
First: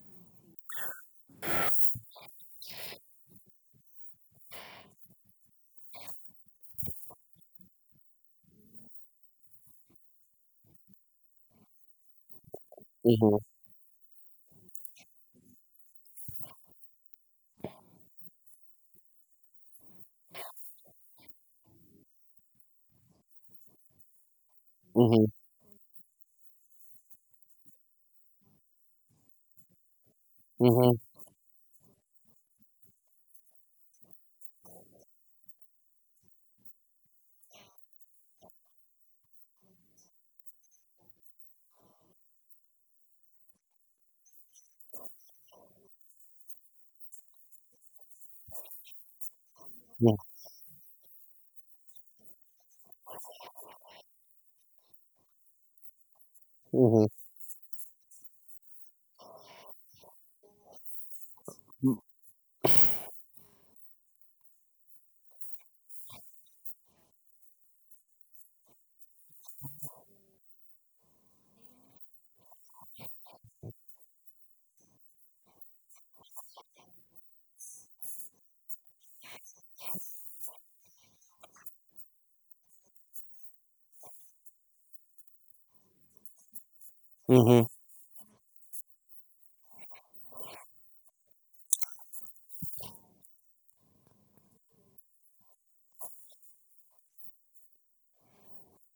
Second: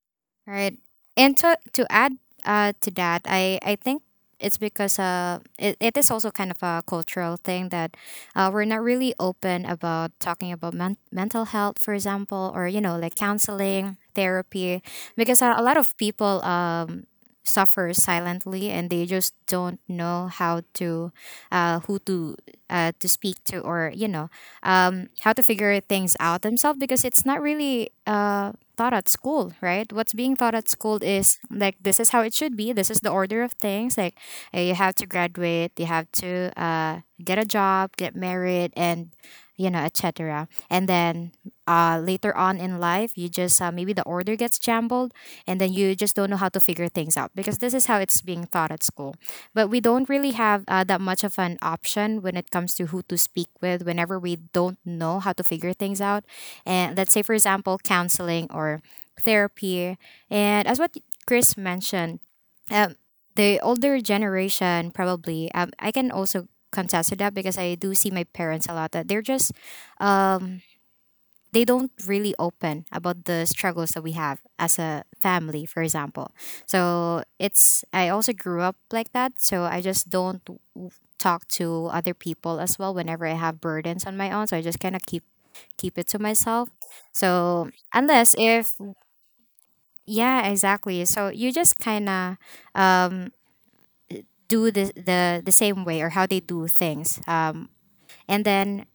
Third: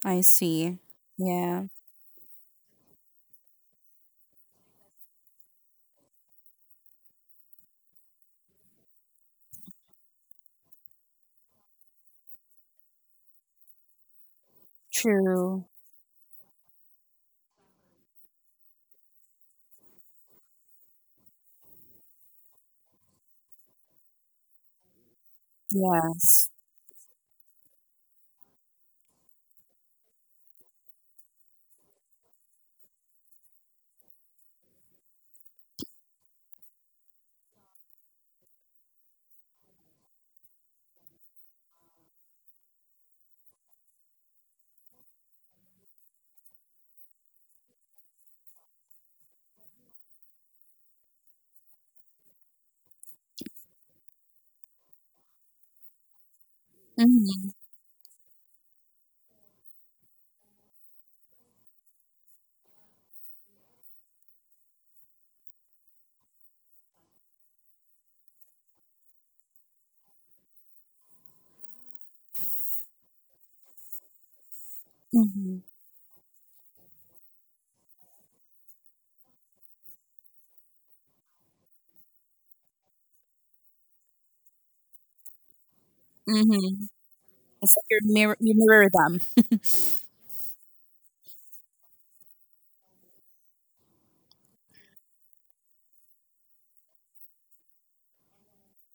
I Right. see. And to Yeah. to add uh to that, I I think it's because uh it, it is also kind of a cultural thing, that uh we're not really open about talking about men- mental health, for example, or you know, like Mhm, counseling, therapy, because a, a True. lot of people um suffer silently, and they just don't know how to uh who to uh, to speak to, or you know, um, mhm, how to figure things out Yes. themselves, because it's not really uh, taught at school, right? What's being taught at school mhm, is like, this is how it should be, this is the order of things, like uh, you have to graduate, you have to uh, get a job, get married, and you know, et cetera. And then uh, later on in life, you just uh, maybe the order gets jumbled, and then you just don't know how to figure things out, because this is how it's being taught at school. But we don't mhm, really have uh, that much of an option when it comes to who to speak with whenever we don't know how to figure things out. And mhm, let's say, for Mm-hmm. example, counseling or therapy. And as what Chris mentioned, um, the older generation probably um, I can also contest to that, because I do see my parents a lot, that they're just um, they don't really open about the struggles that we have as a Mm-hmm. family, for example. So it's I also grew up like that, so I just don't talk to other people as well whenever I have burdens on my own. So I just kind of keep keep it to myself. Mm-hmm. mhm, So It's like you unless mirror, you if mirror them. yeah, exactly. So you just kind of um, do the, the the same way or how they do things. Um, and then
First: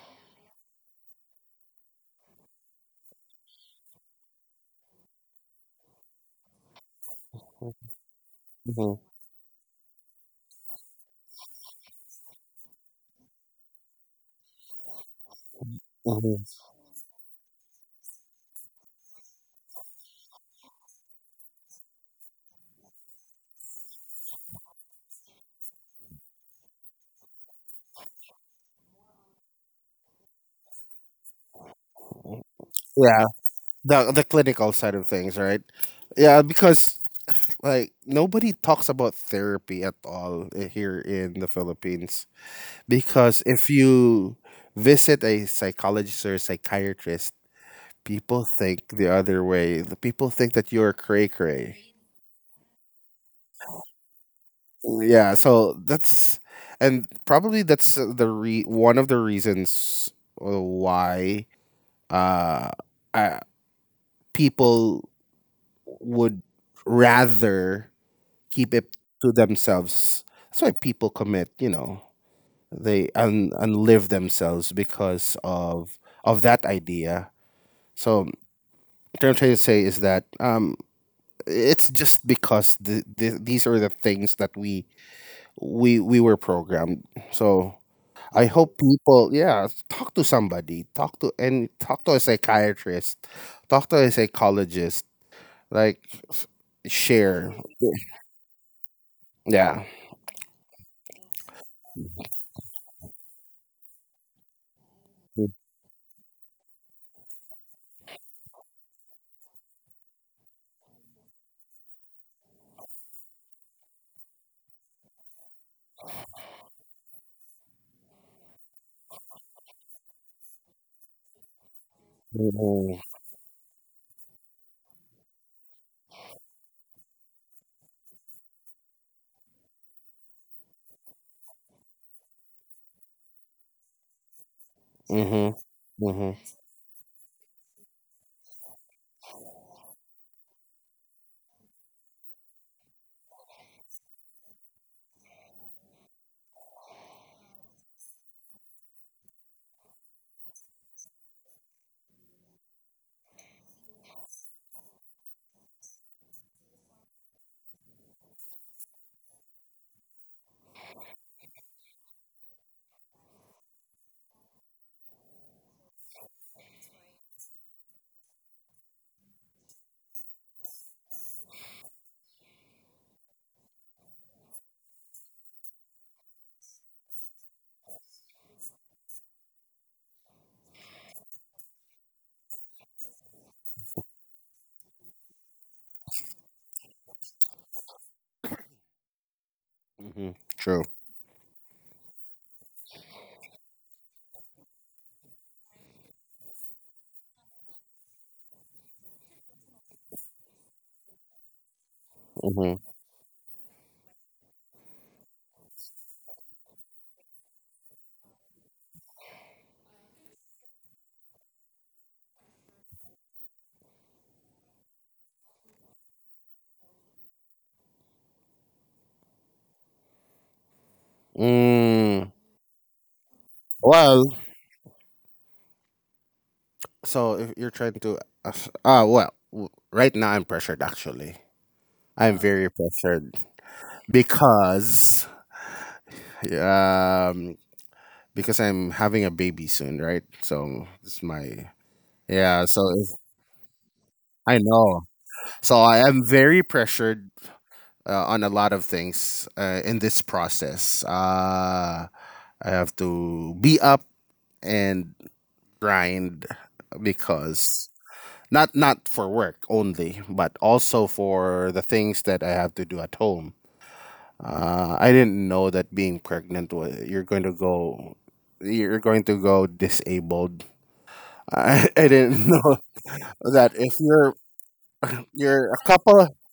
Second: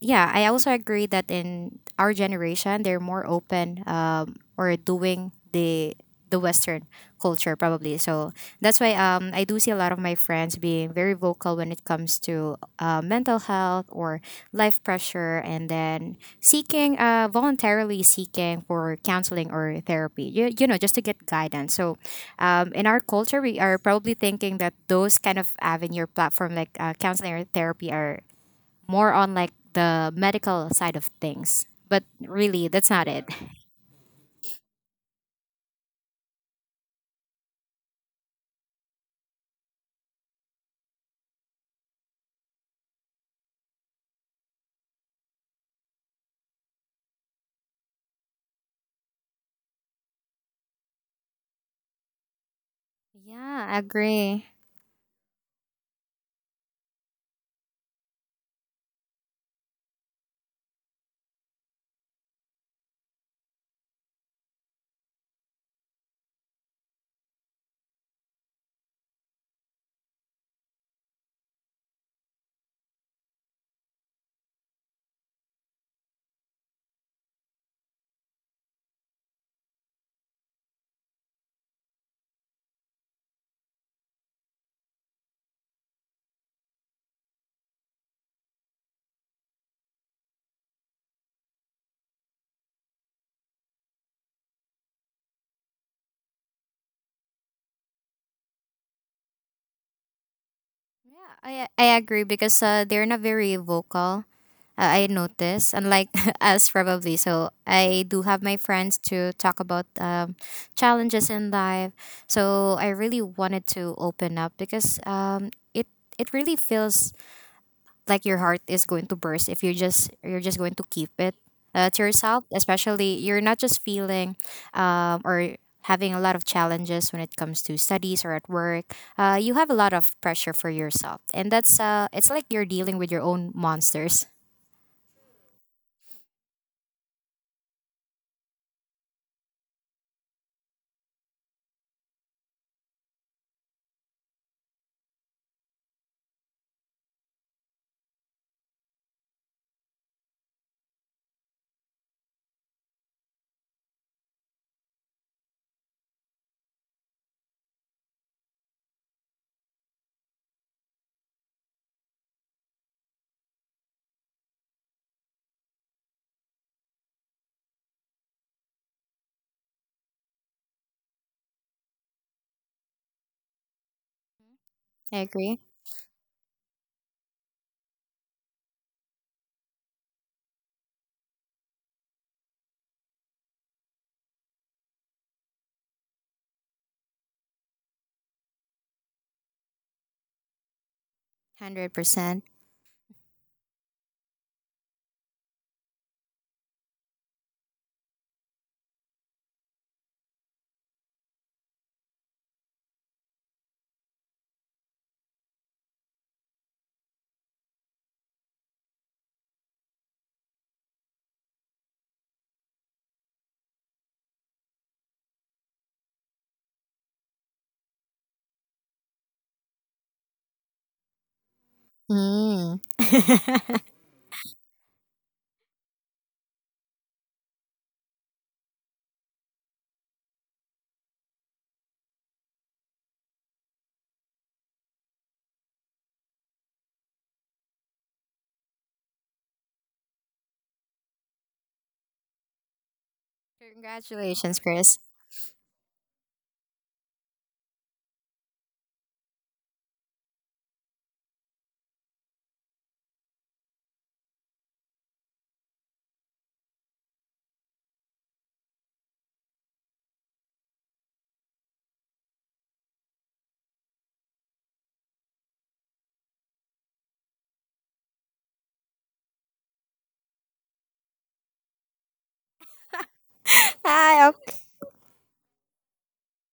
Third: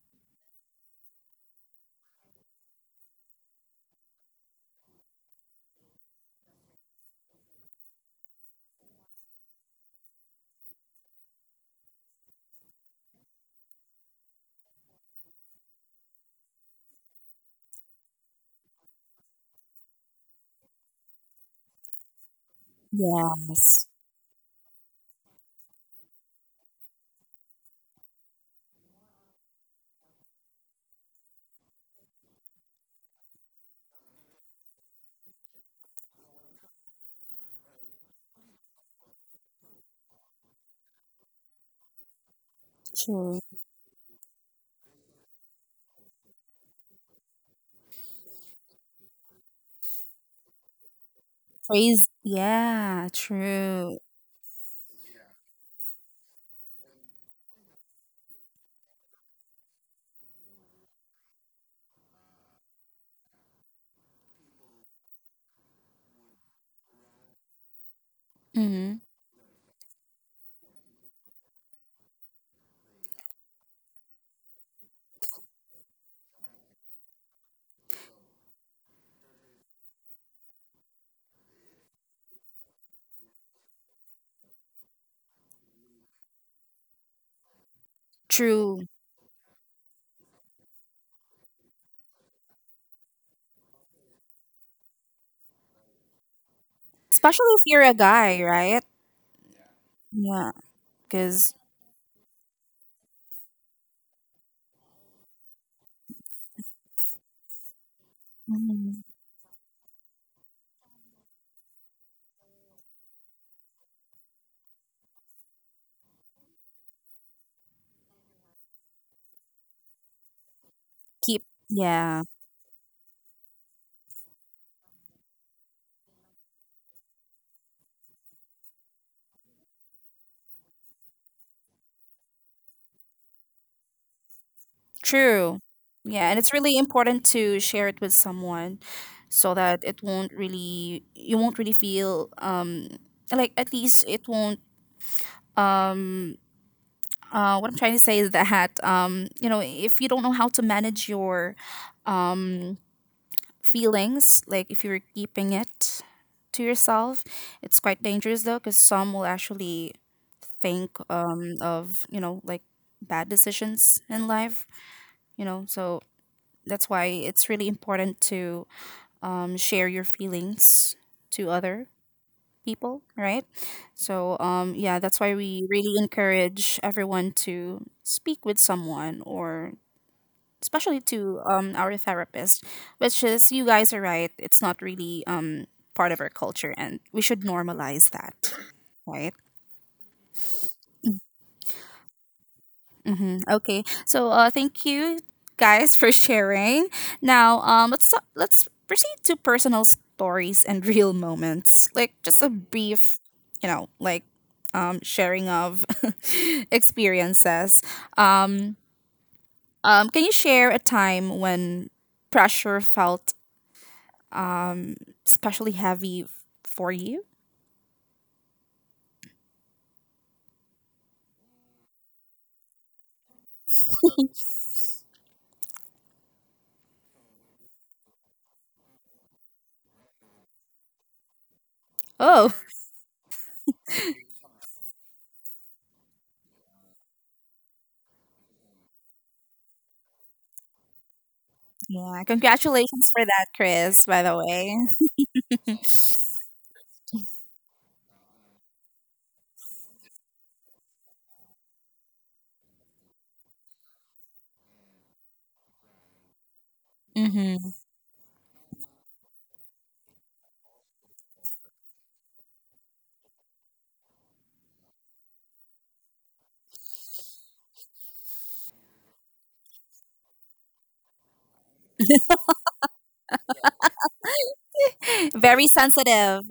yeah, I also agree that in our generation, they're more open um, or doing the the Western culture probably. So that's why mhm, um, I do see a lot of my friends being very vocal when it comes to uh, mental health or life pressure, and then mhm. seeking uh, voluntarily seeking for counseling or therapy. You, you know, just to get guidance. So um, in our culture, we are Yes. probably thinking that those kind of avenue or platform like uh, counseling or therapy are more on like the medical side of things. But really, that's not it. Yeah, the the clinical side of things, right? Yeah, because like nobody talks about therapy at all i- here in the Philippines, True. because if you visit a psychologist or a psychiatrist, people think the other way. The people think that you're cray cray. Praise. Yeah. Yeah, I True. agree. Yeah, so that's, and probably that's the re- one of the reasons uh, why uh, uh people would rather keep Mm-hmm. it to themselves. That's why people commit, you know, they and and live themselves because of of that idea. So what I'm trying to say is that um, it's just because the, the, these are the things that we we we were programmed. So I hope True. people, yeah, talk to somebody, talk to and talk to a psychiatrist, talk to a psychologist, like f- Especially share, if you're a guy, right? yeah. Yeah. Yeah, I Because I agree because uh, they're not very vocal. Uh, I notice, unlike *laughs* us probably. So I do have my friends to talk about um, challenges in life. So I really wanted to open up because um, it it really feels like your heart is going to burst if you just you're just going to keep it keep. uh, to Yeah. yourself Mm-hmm. especially you're not just feeling um, or having a lot of challenges when it comes to studies or at work, uh, you have a lot of pressure for yourself and that's uh, it's like you're dealing with your own monsters. Mm-hmm. True. Yeah, Mm-hmm. and it's really important to share it with someone so that it won't really, you won't really feel, um like at least it won't, um uh what I'm trying to say is that um you know, if you don't know how to manage your um feelings, like if you're keeping it to yourself, it's quite dangerous though, cuz some will actually think um of you know like bad decisions in life, you know, so that's why it's really important to, um, share your feelings to other people, right? So, um, yeah, I that's why agree. we really encourage everyone to speak with someone or especially to, um, our therapist, which is, you guys are right, it's not really, um, part of our culture and we should normalize that, right? Mm-hmm. True. one hundred percent. Mm-hmm. Okay, so uh, thank you guys for sharing. Now, um, let's talk, let's proceed to personal stories and *laughs* real moments, like just a Mm-hmm. brief, you know, like um, sharing of *laughs* experiences. Um, um, can you share a time when pressure felt um especially heavy f- for you? Mm. Mm. *laughs* Well, So if you're trying to, uh, uh well, w- right now I'm pressured actually. I'm Oh, very pressured because um because I'm having a baby soon, right? So it's my yeah! yeah. So if, Congratulations for that, Chris. By the Congratulations, I Chris. know. way, So I am very pressured uh, on a lot of things uh, in this process. Uh, I have to be up and grind mm-hmm. because not not for work only, but also for the things that I have to do at home. Uh, I didn't know that being pregnant was you're going to go you're going to go disabled. I, *laughs* I didn't know that *laughs* if Hi, you're okay. *laughs* very you're a couple sensitive.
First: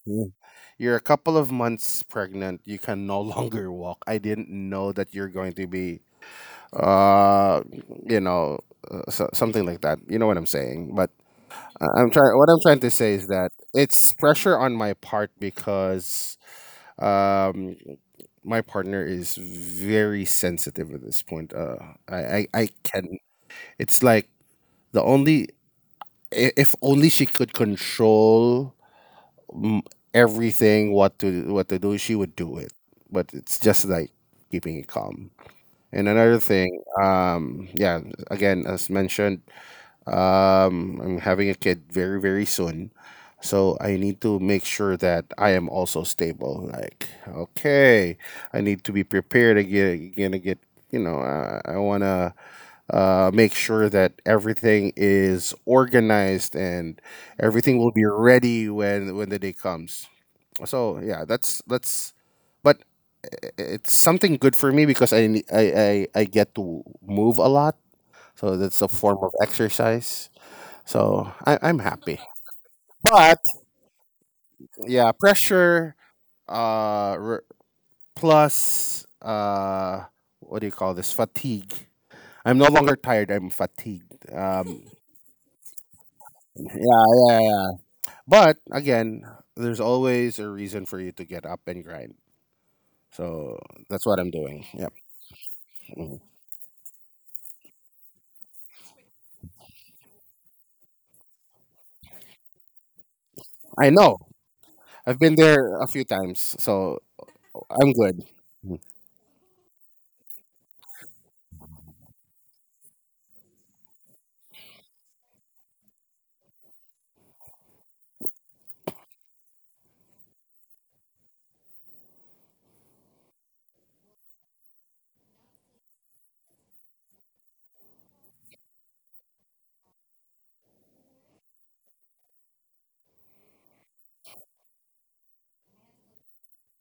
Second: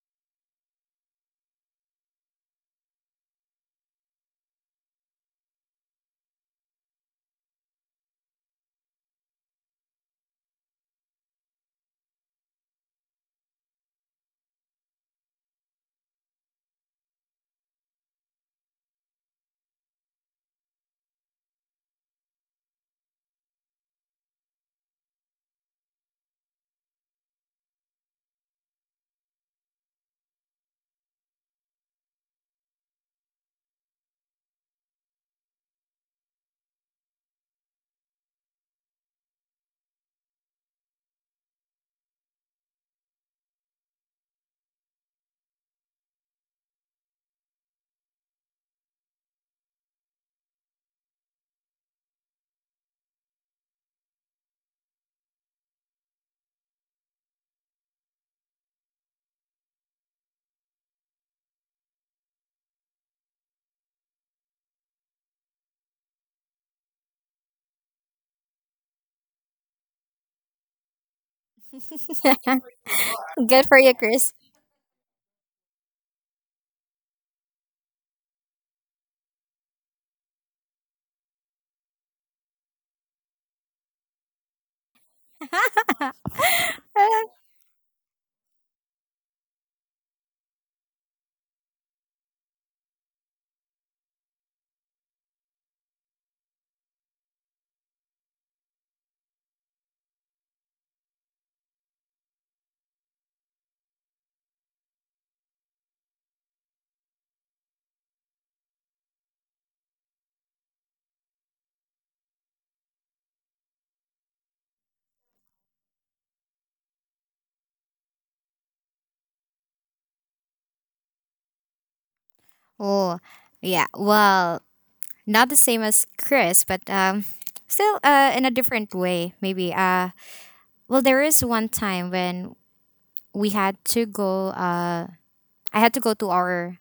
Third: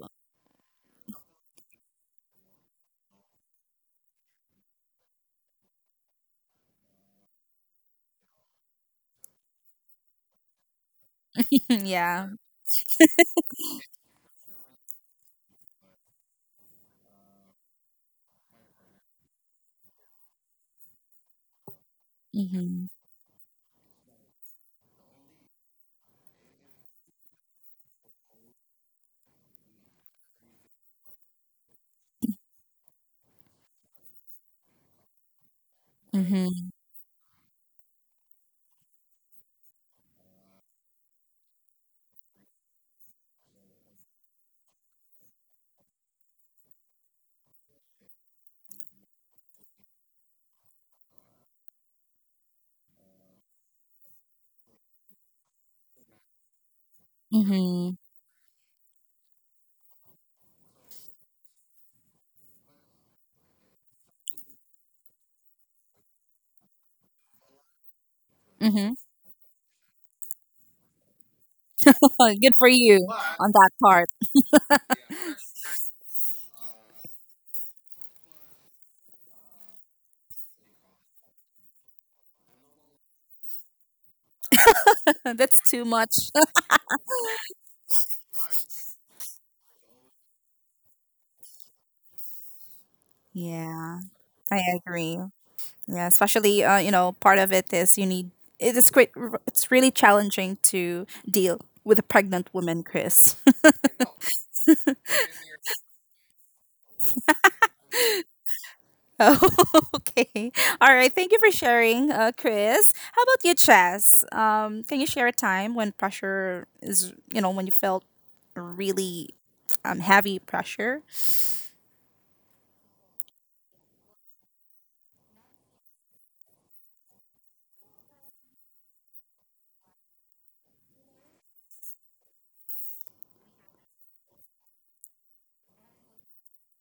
you're a couple of months pregnant, you can no *laughs* longer walk. I didn't know that you're going to be, uh, you know, uh, so, something like that. You know what I'm saying? But *laughs* I- I'm Yeah. trying. What I'm trying to say is that it's pressure on my part because um, my partner is very sensitive at this point. Uh, I, I, I Mhm. can. It's like the only i- if only she could control mm, everything, what to what to do, she would do it. But it's just like keeping it calm. And another Mhm. thing, um, yeah, again as mentioned, um, I'm having a kid very, very soon. So I need to make sure that I am also stable. Like, okay, I need to be prepared again, gonna get, you know, uh, I want to uh, make sure that everything is organized and everything will Mhm. be ready when when the day comes. So yeah, that's that's, but i- it's something good for me because I ne- I I, I get to move a lot. So that's a Mhm. form of exercise. So I, I'm happy. *laughs* Good for you But on Good that for you, part. Chris. yeah, pressure uh, r- plus uh, what do you call this? Fatigue. I'm no longer tired. I'm fatigued. Um, *laughs* That's too much. *laughs* *laughs* yeah, yeah, yeah. But again, there's always a reason for you to get up and grind. So Yeah, that's what I'm I doing. Yep. agree. Yeah, Mhm. especially uh, you know, part of it is you need, it is great. It's really challenging to deal with a pregnant woman, Chris. *laughs* I know. I've been there a few times, so I'm good. Mm-hmm. Oh, *laughs* okay, all right. Thank you for sharing, uh, Chris. How about you, Chess? Um, can you share a time when pressure is, you know, when you felt really um heavy pressure? Oh, yeah, well, not the same as Chris, but um, still uh, in a different way, maybe. Uh, well, there is one time when we had to go. Uh, I had to go to our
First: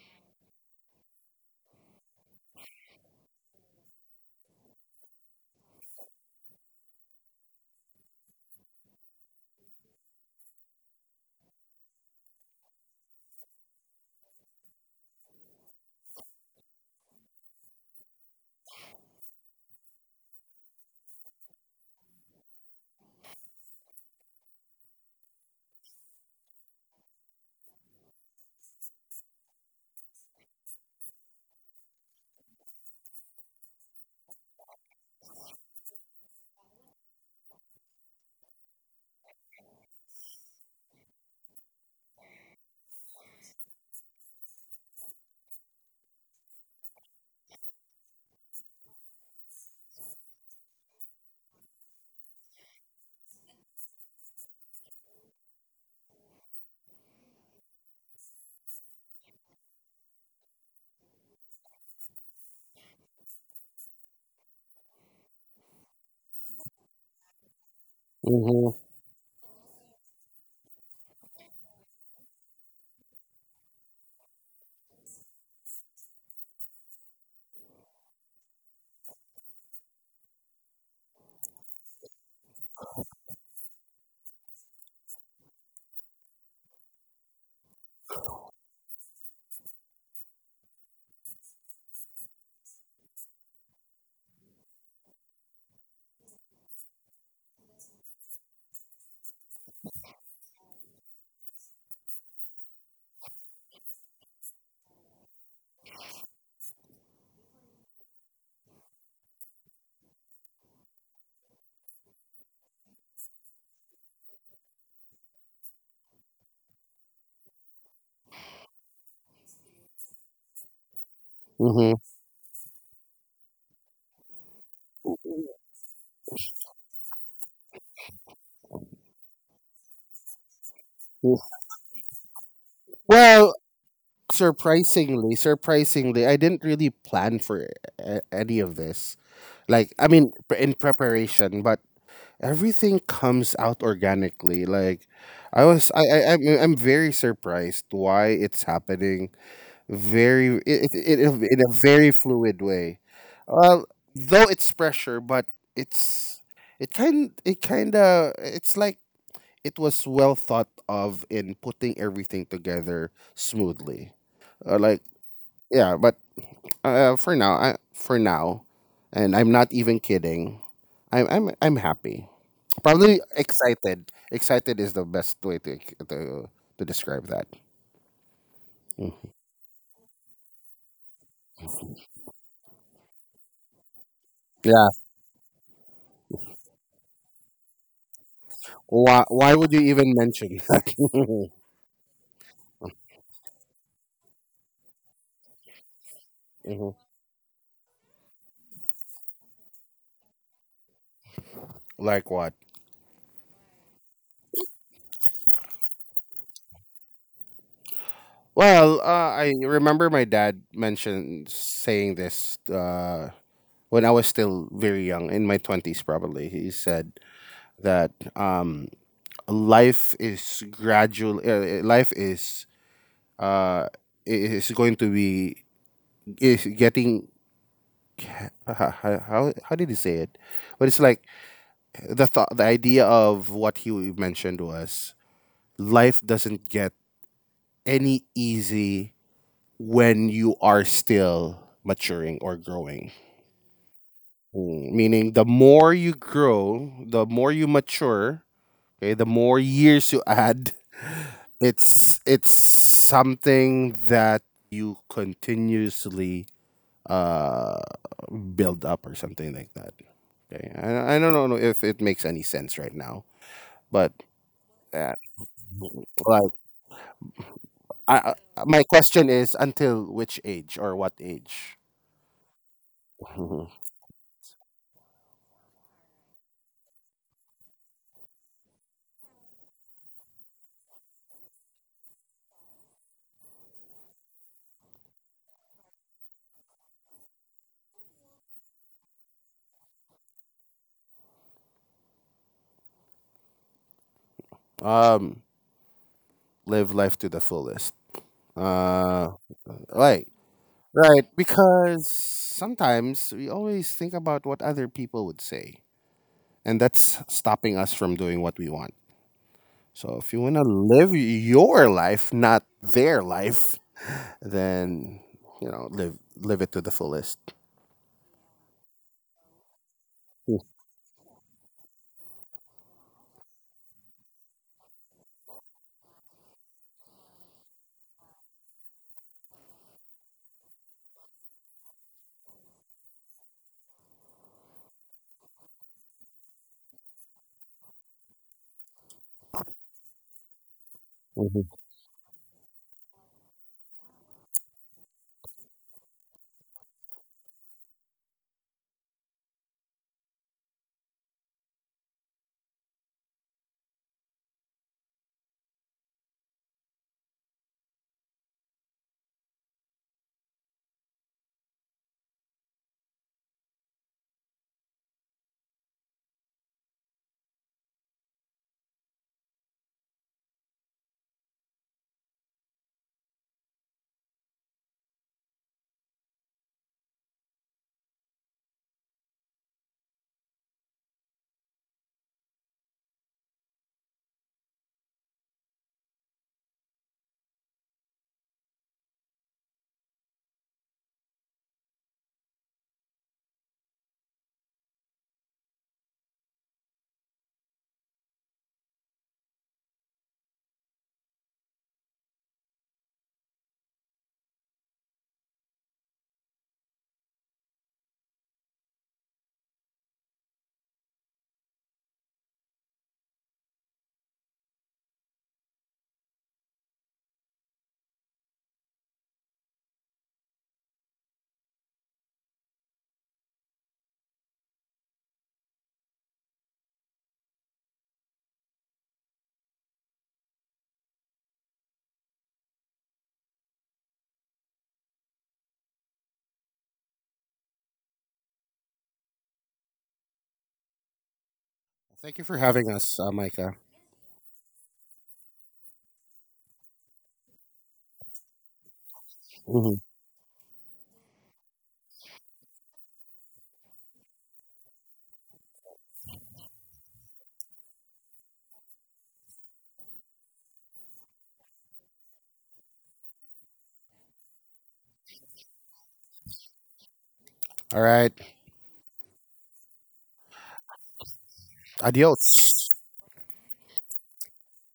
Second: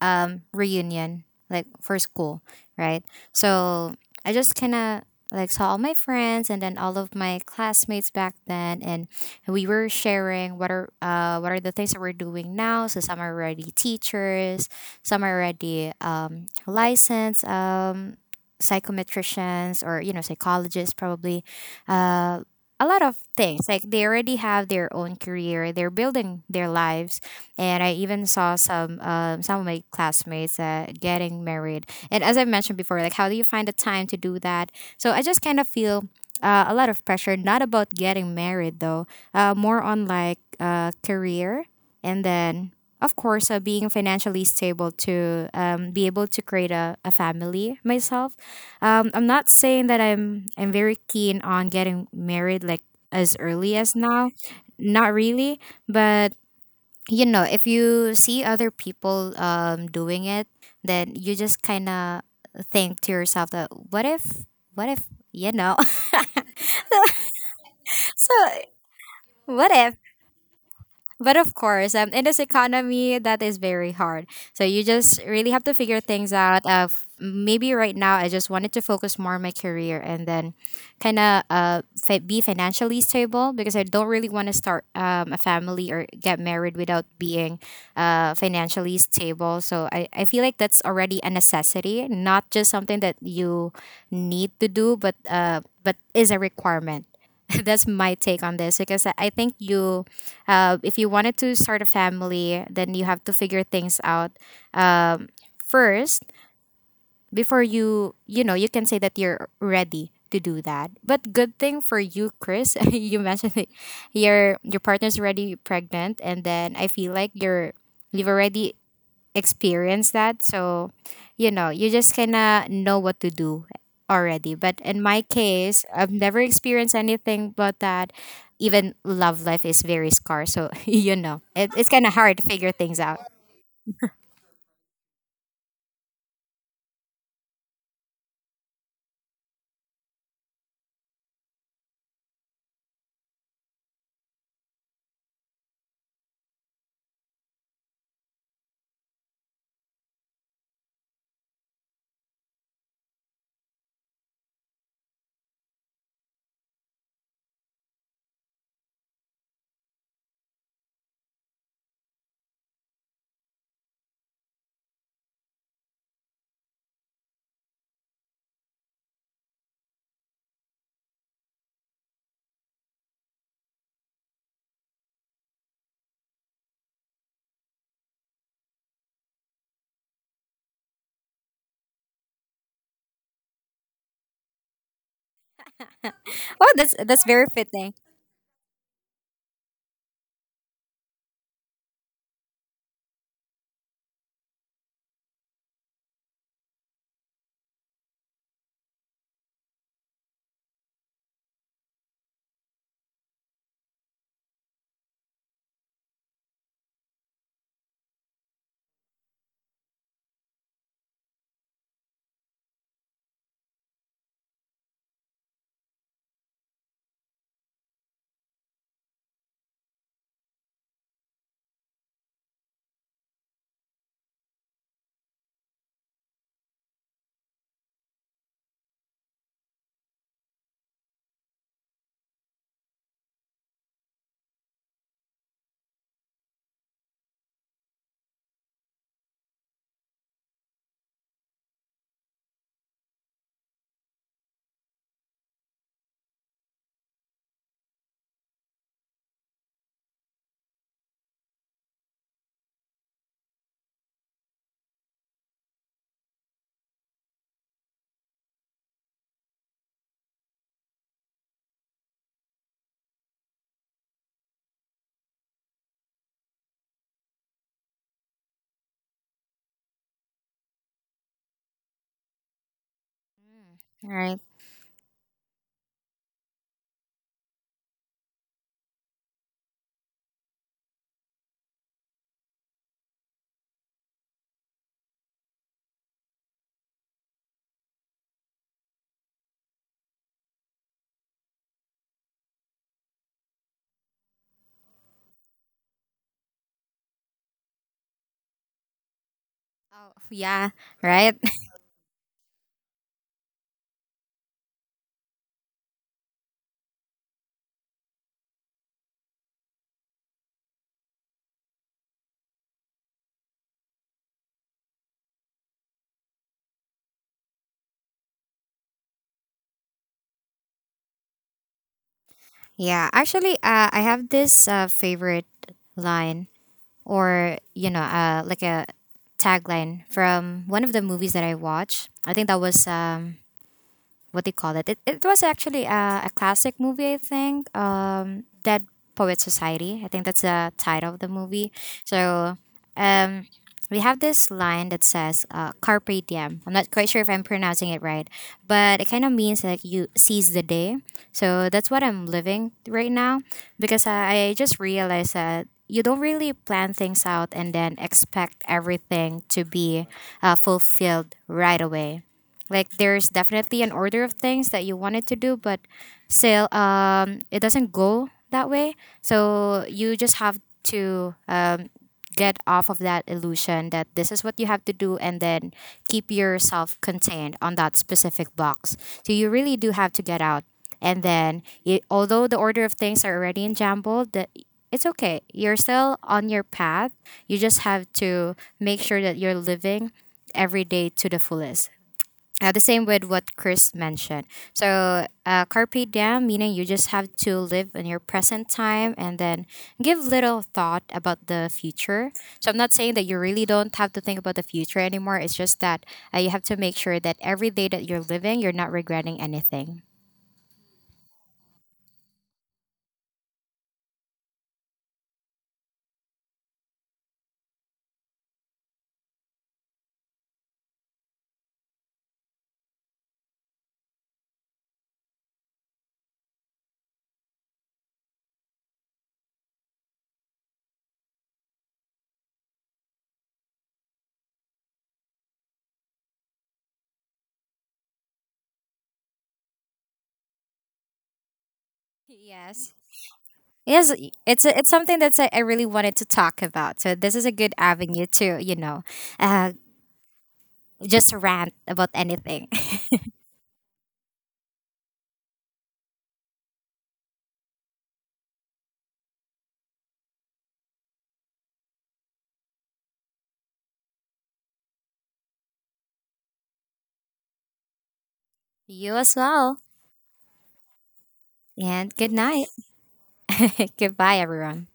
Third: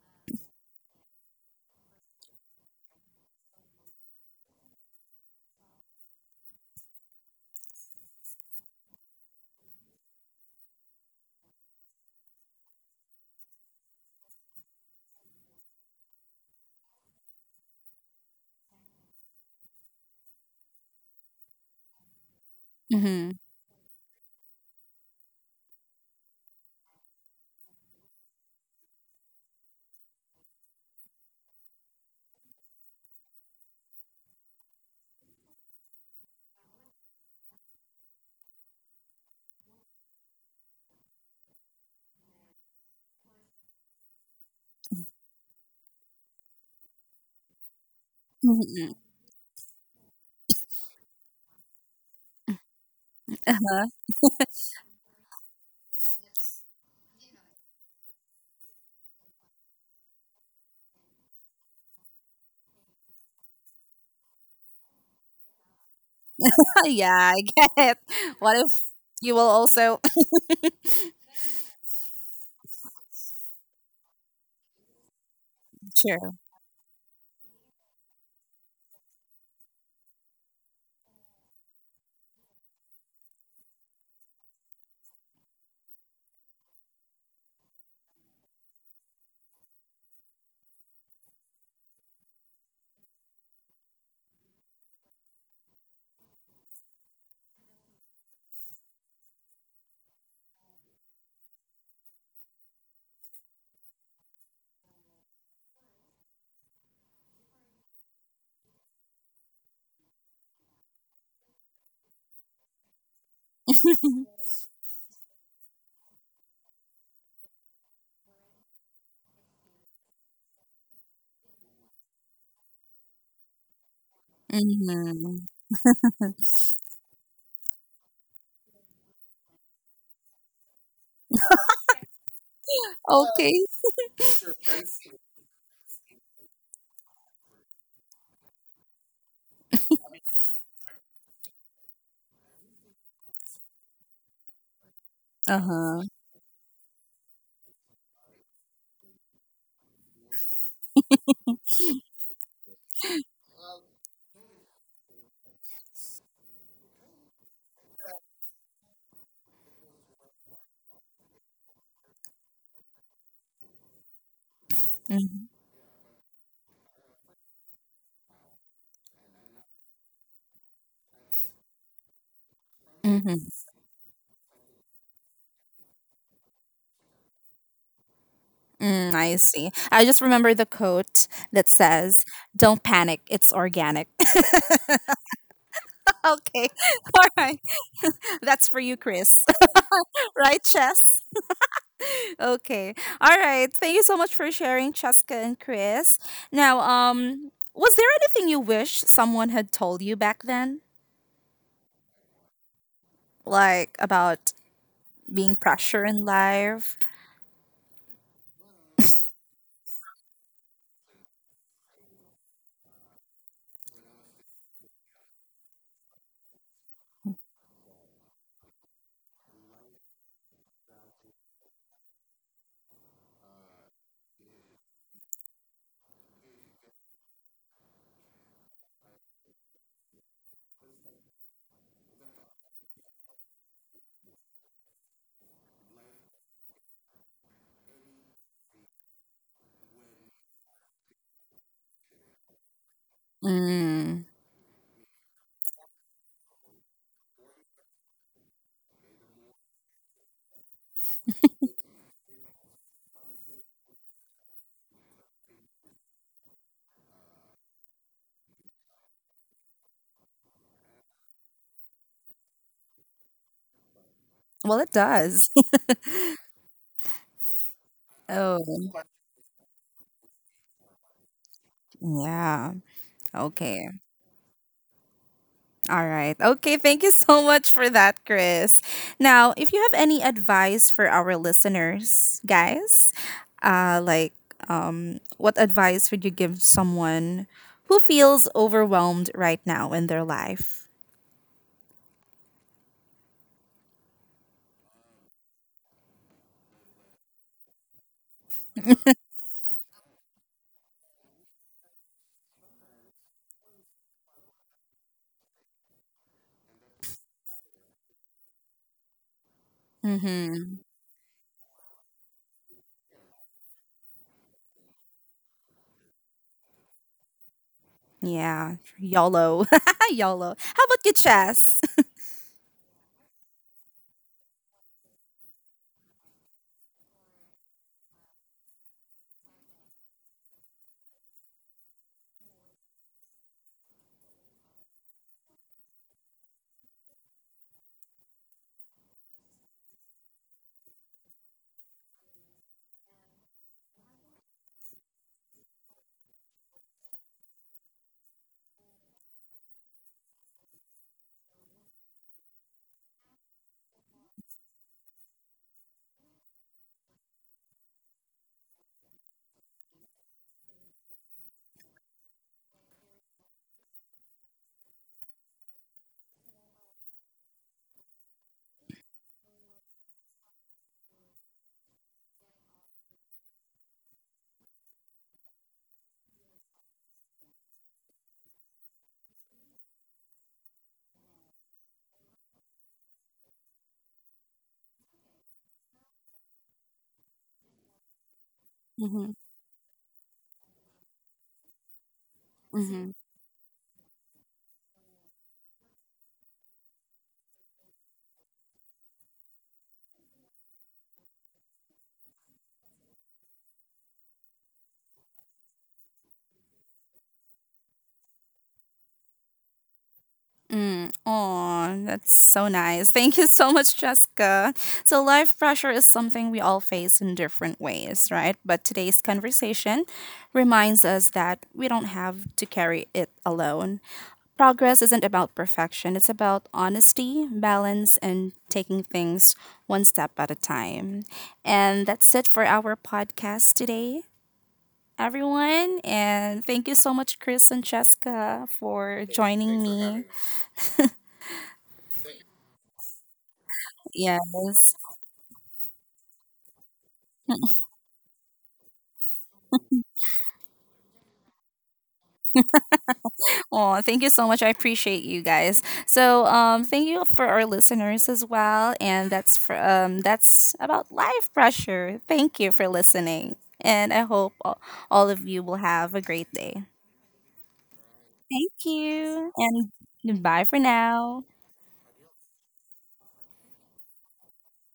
um reunion like for school, right? So I just kind of like saw all my friends and then all of my classmates back then, and we were sharing what are uh what are the things that we're doing now. So some are already teachers, some are already um licensed um psychometricians or you know psychologists probably. uh a lot of Mhm. things, like they already have their own career, they're building their lives. And I even saw some um, some of my classmates uh, getting married. And as I mentioned before, like how do you find the time to do that? So I just kind of feel uh, a lot of pressure, not about getting married though, uh, more on like uh, career, and then of course uh, being financially stable to um, be able to create a, a family myself. Mhm. Um, I'm not saying that I'm I'm very keen on getting married like as early as now. Not really, but you know if you see other people um doing it, then you just kind of think to yourself that what if what if you know, *laughs* Yeah, I get *laughs* it. so What if you will what if. also But of course, um, in this economy, that is very hard. So you just really have to *laughs* figure true. things out. Uh, f- maybe right now, I just wanted to focus more on my career, and then kind of uh, fi- be financially stable because I don't really want to start um, a family or get married without being uh, financially stable. So I, I feel like that's already a necessity, not just something that you need to do, but uh, but is a requirement. *laughs* That's my take on this, because I I think you, uh, if you wanted to start a family, then you have to figure things out um, first before you, you know, you can say that you're ready to do that. But good thing for you, Chris, *laughs* you mentioned that your your partner's already pregnant, and then I feel like you're you've already experience that. So, you Mm-hmm. know, you Mm-hmm. just kind of know what to do already. But in my Hmm. case, I've never experienced anything but that. Even love life is very scarce. So, *laughs* you know, it, it's kind of hard to figure things out. Okay. Well, surprisingly, surprisingly, I didn't really plan for a- any of this. Like, I mean, pre- in preparation, but everything comes out organically. Like, Uh I was, I, huh. I, I'm, I'm very surprised why it's happening. Very, it, it, it, in a very fluid way. Well, though it's pressure, but it's, it kind, it kind of, it's like it was well thought of in putting everything together smoothly uh, like yeah but uh, for now I, for now and I'm not even kidding, i'm i'm I'm happy, probably Mm-hmm. excited, excited is the best way to to, to describe that. Mm, Mm. I see. I just remember the quote that says, "Don't panic. It's organic." Yeah. *laughs* Okay. Oh, that's, *laughs* that's All very right. fitting. That's for you, why, Chris. why would you even *laughs* mention Right, that? Chess. Okay. All right. Thank you so much for sharing, Cheska and Chris. *laughs* Now, Mhm. um, was there anything you wish someone had told you back then, Like what? like about being pressure in life? Well uh, I remember my dad mentioned saying this uh, when I was still very young in my twenties probably. He said that um, life is gradual uh, life is uh, it is going to be is getting ca- *laughs* how, how, how how did he say it, but it's like the thought the idea of what he mentioned was life doesn't get any easy when you are still maturing or growing. Mm. Mm, meaning the more you grow the more you mature, okay, the more years you add. *laughs* It's it's something that you continuously uh build up or something like that. Okay, I, I don't know if it makes any sense right now, but Well, it uh, does. *laughs* like I, I, my Oh, question is until which age or what age? yeah. *laughs* Mhm. Okay. Right. All right. Okay. Thank you so much for that, Chris. Now, if you have any advice for our listeners, guys, uh, like, um, what advice would you give someone who feels overwhelmed right now in their life? um, live life to the fullest. Uh, Oh, right, yeah, right, right. *laughs* because sometimes we always think about what other people would say, and that's stopping us from doing what we want. So if you want to Mm-hmm. live your life, not their life, then you know, live live it to the fullest. Yeah. YOLO. *laughs* YOLO. How about you, Chess? Yeah, actually, uh, I have this uh, favorite line, or you know, uh, like a tagline from one of the movies that I watched. I think that was um, what do you call it? It, it was actually a, a classic movie, I think. Um, Dead Poet Society. I think that's the title of the Mhm. movie. So um, we have this line that says uh, "Carpe diem." I'm not quite sure if I'm pronouncing it right, but it kind of means like you seize the day. So that's what I'm living right now because I, I just realized that you don't really plan things out and then expect everything to be uh, fulfilled right away. Like there's definitely an order of things that you wanted to do, but still, um, it doesn't go that way. So you just have to um, get off of that illusion that this is what you have to do, and then keep yourself contained on that specific box. So you really do have to get out, and then it, although the order of things are already in jumbled, that it's okay. You're still on your path. You just have to make sure that *laughs* you're living every day to the fullest. Uh, the same Mm-hmm. with what Chris mentioned. So, uh, carpe diem, meaning you just have to live in your present time and then give little thought about the future. So, I'm not saying that you really don't have to think about the future anymore. It's just that uh, you have to make sure that every day that you're living, you're not regretting anything. Mm, oh, that's so nice. Thank you so much, Jessica. So, life pressure is something we all face in different ways, right? But today's conversation reminds us that we don't have to carry it alone. Progress isn't about perfection, it's about honesty, balance, and taking things one step at a time. And that's it for our podcast today, everyone. And thank you so much, Chris and Jessica, for joining me. Thank you for having Yes. us, uh, Micah. Yes, y- it's a, it's Yes. something that I I really wanted to talk about. So this is a good avenue to you know, uh, Mhm. just rant about anything. Oh, thank you so much. I appreciate you guys. So, um, thank you for our listeners as well. And that's for um, that's about life pressure. Thank you for listening, and I hope all all of you will have a great day. All right, Thank *laughs* You as you, well, and goodbye for now. and good night. adios. *laughs* Goodbye, everyone.